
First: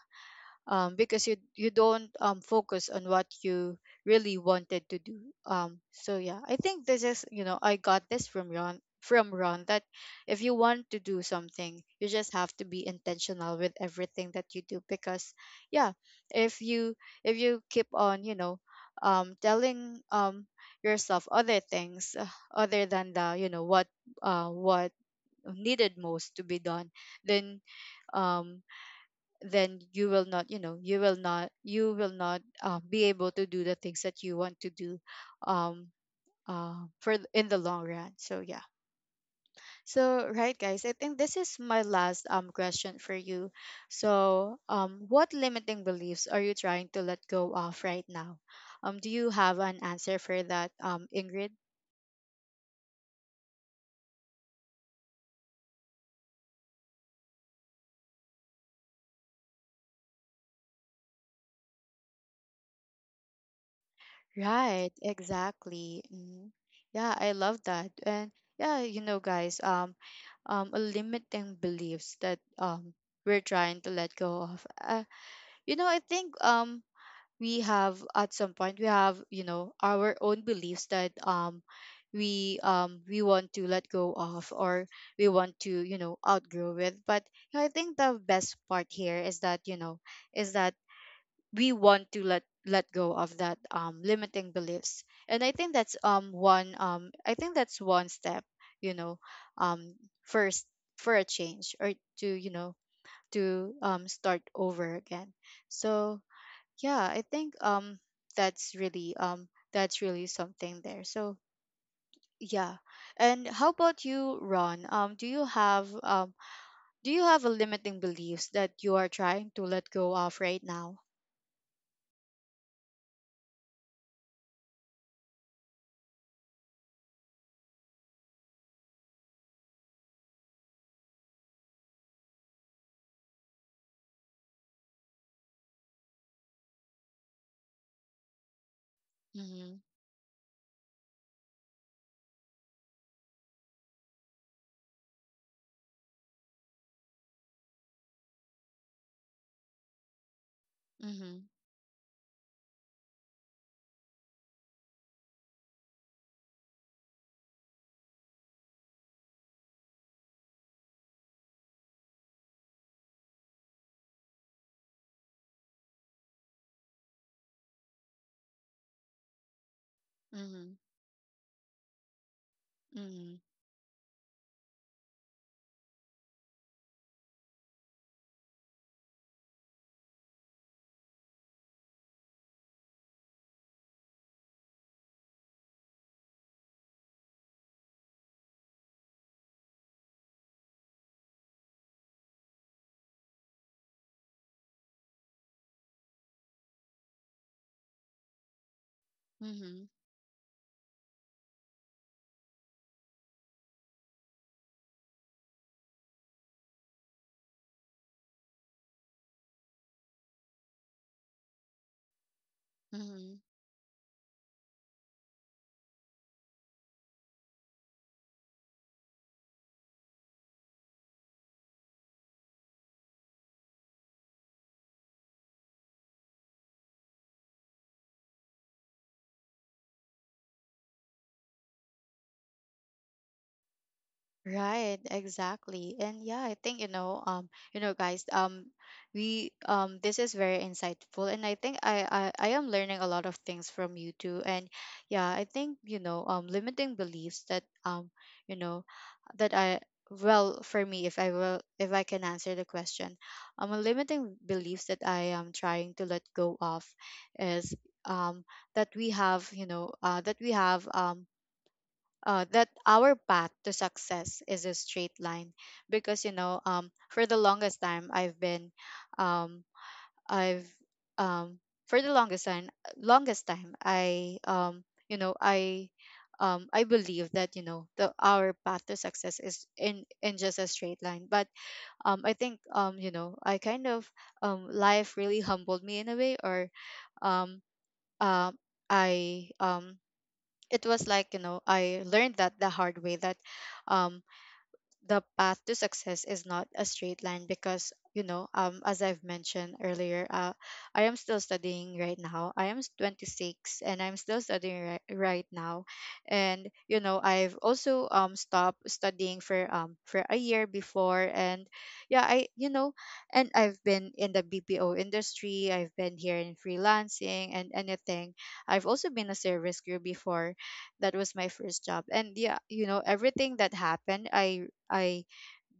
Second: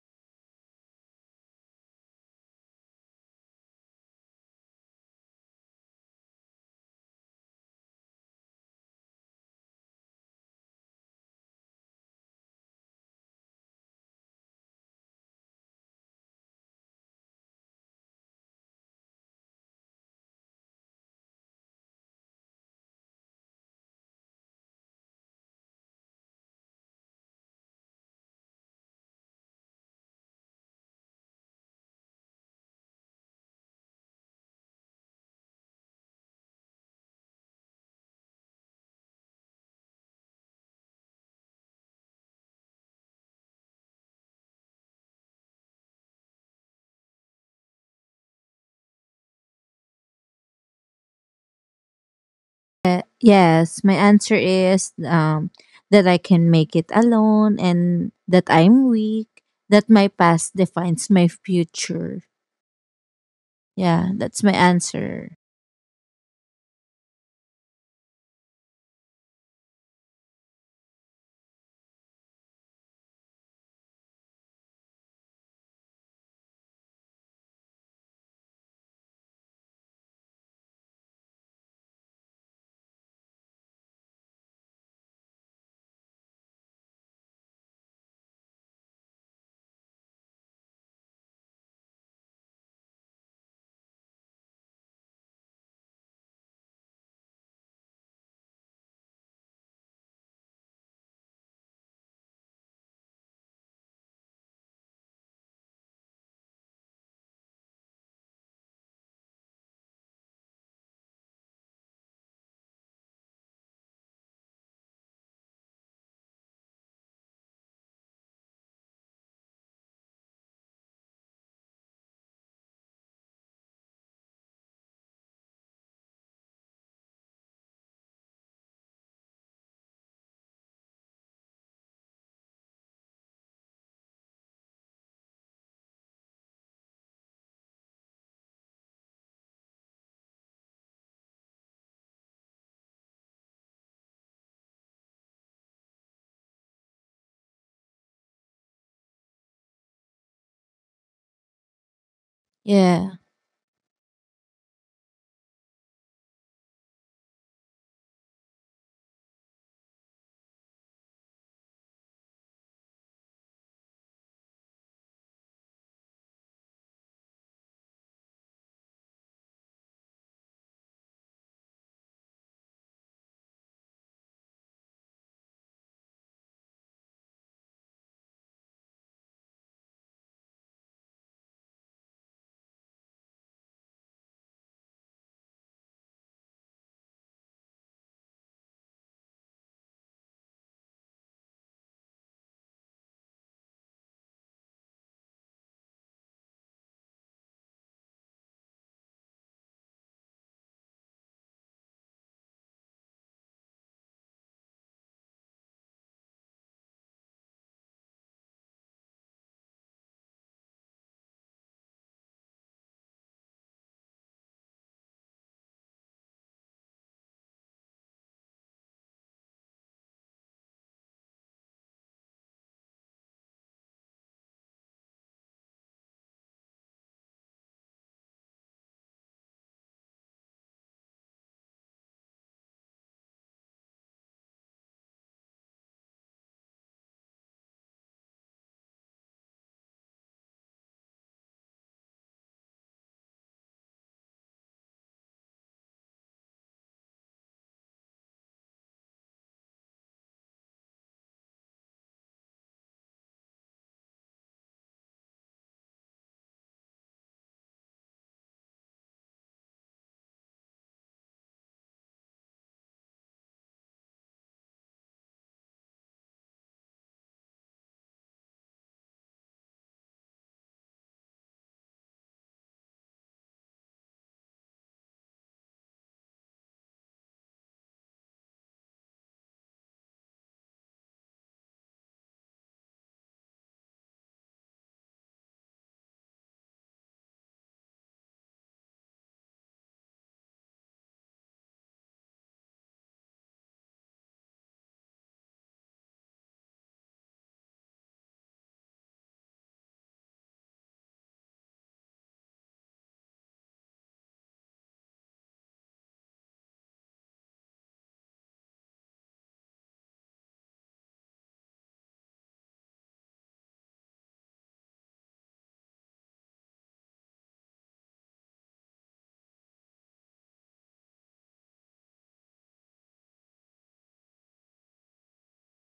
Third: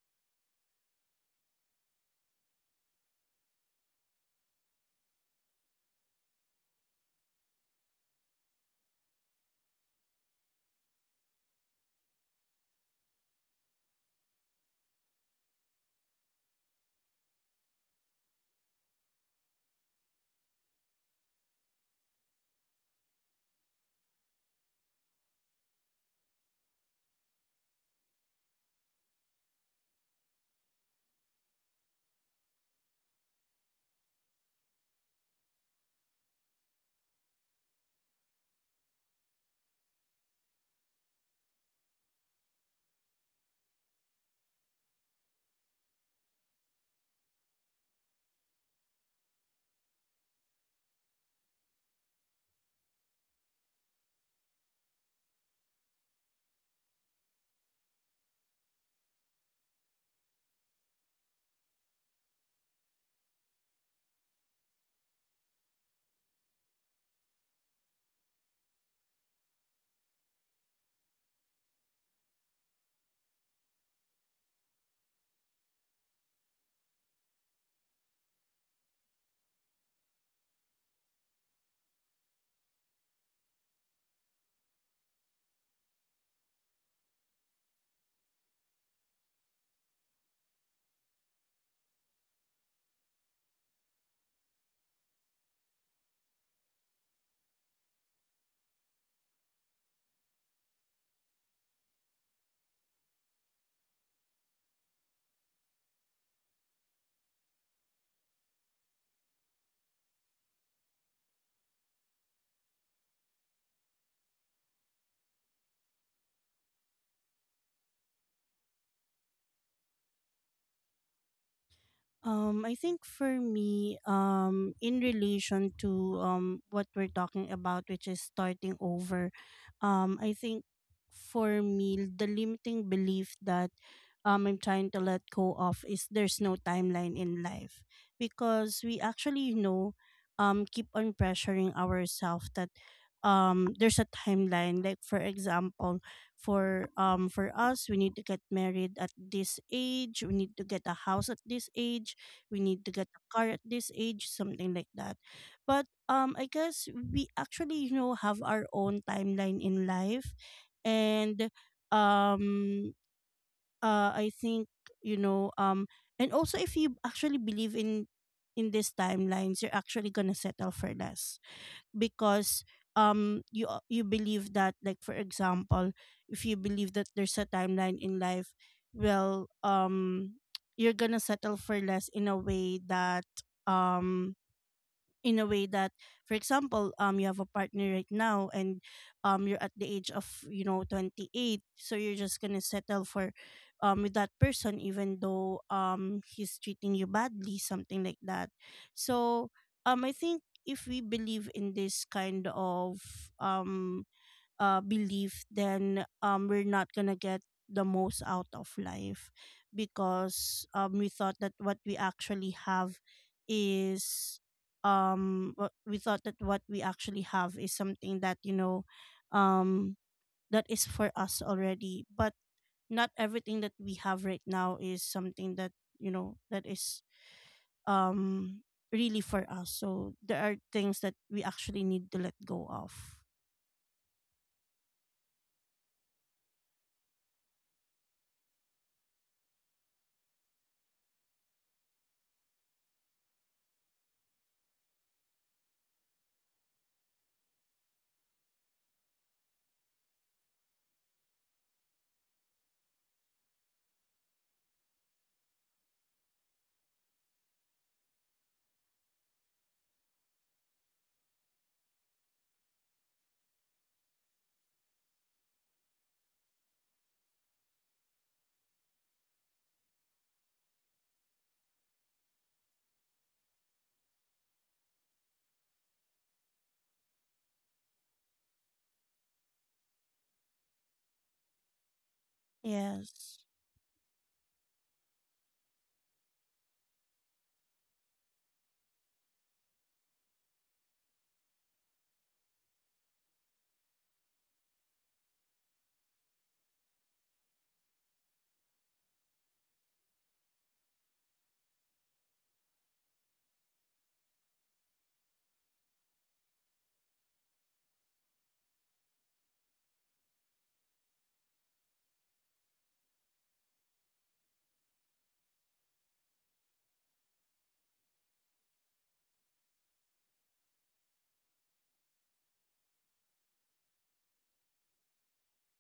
A: um because you don't focus on what you really wanted to do. Um, so yeah, I think this is, you know, I got this from Ron, that if you want to do something, you just have to be intentional with everything that you do. Because yeah, if you, if you keep on, you know, telling, yourself other things, other than the, you know, what, what needed most to be done, then um then you will not, you know, you will not, be able to do the things that you want to do, um for in the long run. So yeah. So right, guys, I think this is my last question for you. So what limiting beliefs are you trying to let go of right now? Um, do you have an answer for that, um, Ingrid?
C: Yes, my answer is that I can make it alone and that I'm weak, that my past defines my future. Yeah, that's my
A: Right,
C: answer.
A: exactly. Mhm. Yeah, I love that. And yeah, you know, guys, a limiting beliefs that we're trying to let go of. You know, I think we have at some point we have you know our own beliefs that um we want to let go of or we want to you know outgrow with. But you know, I think the best part here is that you know is that we want to let go of that limiting beliefs. And I think that's one I think that's one step, you know, um first, for a change, or to you know to start over again. So yeah, I think that's really um that's really something there. So yeah, and how about you, Ron? Do you have do you have a limiting beliefs that you are trying to let go of right now?
B: I think for me, in relation to what we're talking about, which is starting over, I think for me the limiting belief that I'm trying to let go of is there's no timeline in life, because we actually, you
A: Mm-hmm.
B: know, keep on pressuring ourselves that there's a timeline. Like, for example, for us, we need to get married at this age, we need to get a house at
A: Mm-hmm.
B: this age, we need to get
C: Yeah.
B: a car at this age, something like that. But I guess we actually, you know, have our own timeline in life. And um I think, you know, and also if you actually believe in these timelines, you're actually gonna settle
A: Mm-hmm.
B: for less, because
A: Mm.
B: you you believe that, like, for example, if you believe that there's a timeline in life, well, you're gonna settle for less in a way that, um in a way that, for example, you have a partner right now and you're at the age of, you know, 28, so you're just going to settle for, with that person, even though he's treating you badly, something like that. So
A: Mhm.
B: I think if we believe in this kind of, um belief, then, we're not gonna get the most out of life, because, we thought that what we actually have
A: Mhm.
B: is what we thought that what we actually have is something that, you know, um that is for us already. But not everything that we have right now is something that, you know, that is, um really for us. So there are things that we actually need to let go of.
A: Right, exactly. And yeah, I think you know, guys, we this is very insightful and I think I am learning a lot of things from you too. And yeah, I think, you know, limiting beliefs that you know, that I well, for me, if I can answer the question, limiting beliefs that I am trying to let go of is um that we have that our path to success is a straight line. Because you know for the longest time I've been um, I've um, for the longest time I you know I believe that you know the our path to success is in just a straight line. But I think you know
B: Yes.
A: I kind of life really humbled me in a way. Or um, uh, I it was like you know I learned that the hard way that um the path to success is not a straight line, because you know as I've mentioned earlier, I am still studying right now. I am 26 and I'm still studying right now. And you know I've also stopped studying for a year before. And yeah, I you know, and I've been in the BPO industry, I've been here in freelancing and anything, I've also been a service crew before. That was my first job. And yeah, you know, everything that happened, I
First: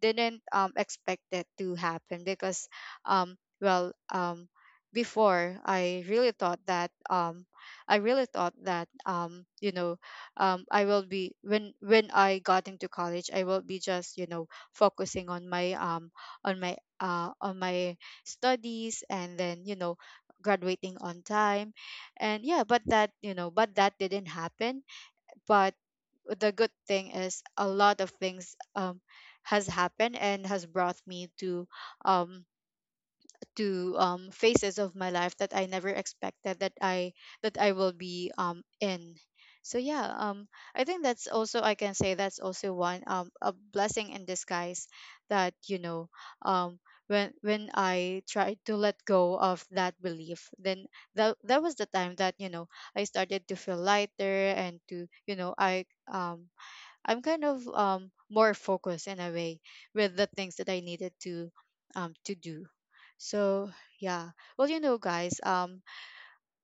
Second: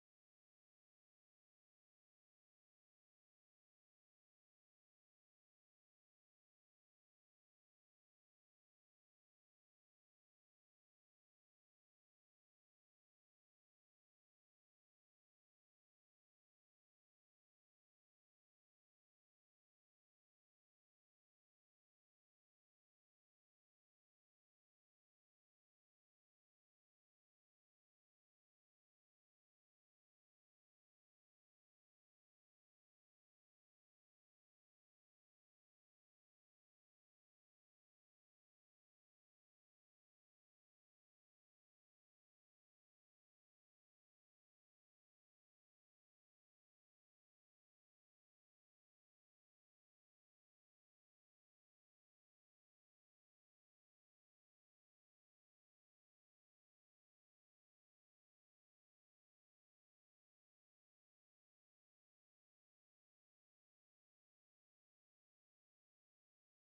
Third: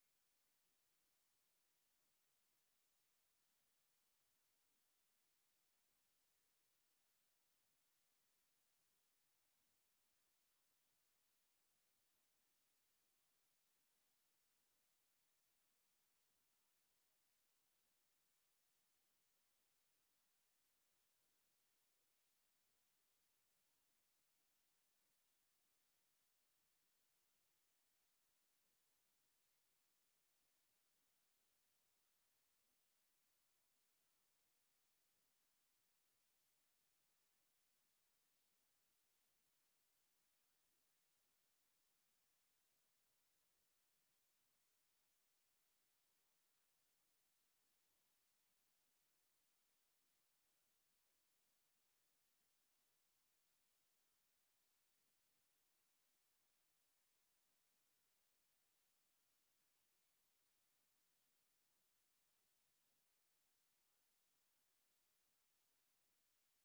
A: didn't expect that to happen, because um, well, um, before I really thought that I really thought that I will be, when I got into college I will be just you know focusing on my on my on my studies, and then you know graduating on time. And yeah, but that didn't happen. But the good thing is a lot of things has happened and has brought me to um phases of my life that I never expected that I will be in. So yeah, I think that's also, I can say that's also one, a blessing in disguise, that you know um when I tried to let go of that belief, then that that was the time that you know I started to feel lighter. And to you know um I'm kind of more focused in a way with the things that I needed to do. So yeah, well you know guys,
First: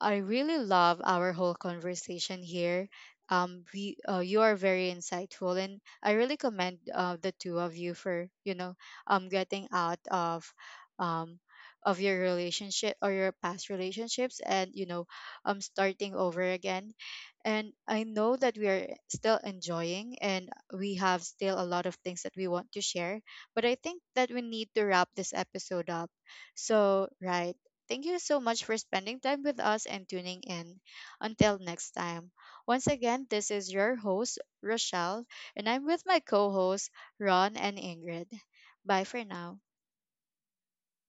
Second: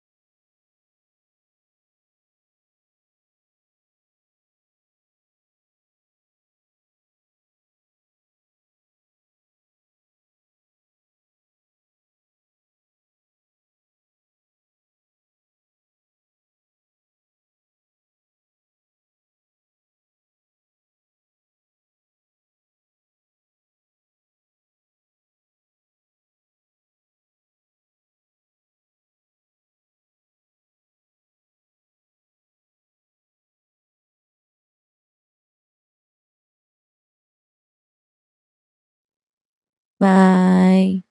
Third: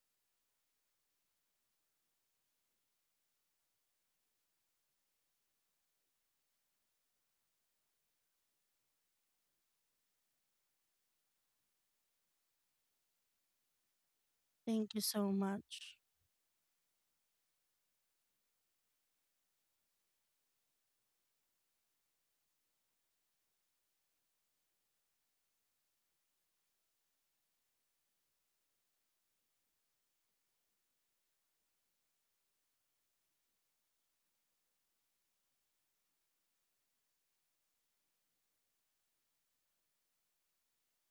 A: I really love our whole conversation here. We you are very insightful, and I really commend, the two of you for you know getting out um of your relationship or your past relationships, and you
B: Thank you
A: know
B: so much.
A: starting over again. And I know that we are still enjoying, and we have still a lot of things that we want to share. But I think that we need to wrap this episode up. So right, thank you so much for spending time with us and tuning in. Until next time. Once again, this is your host, Rochelle, and I'm with my co hosts, Ron and Ingrid. Bye for now.
C: Bye.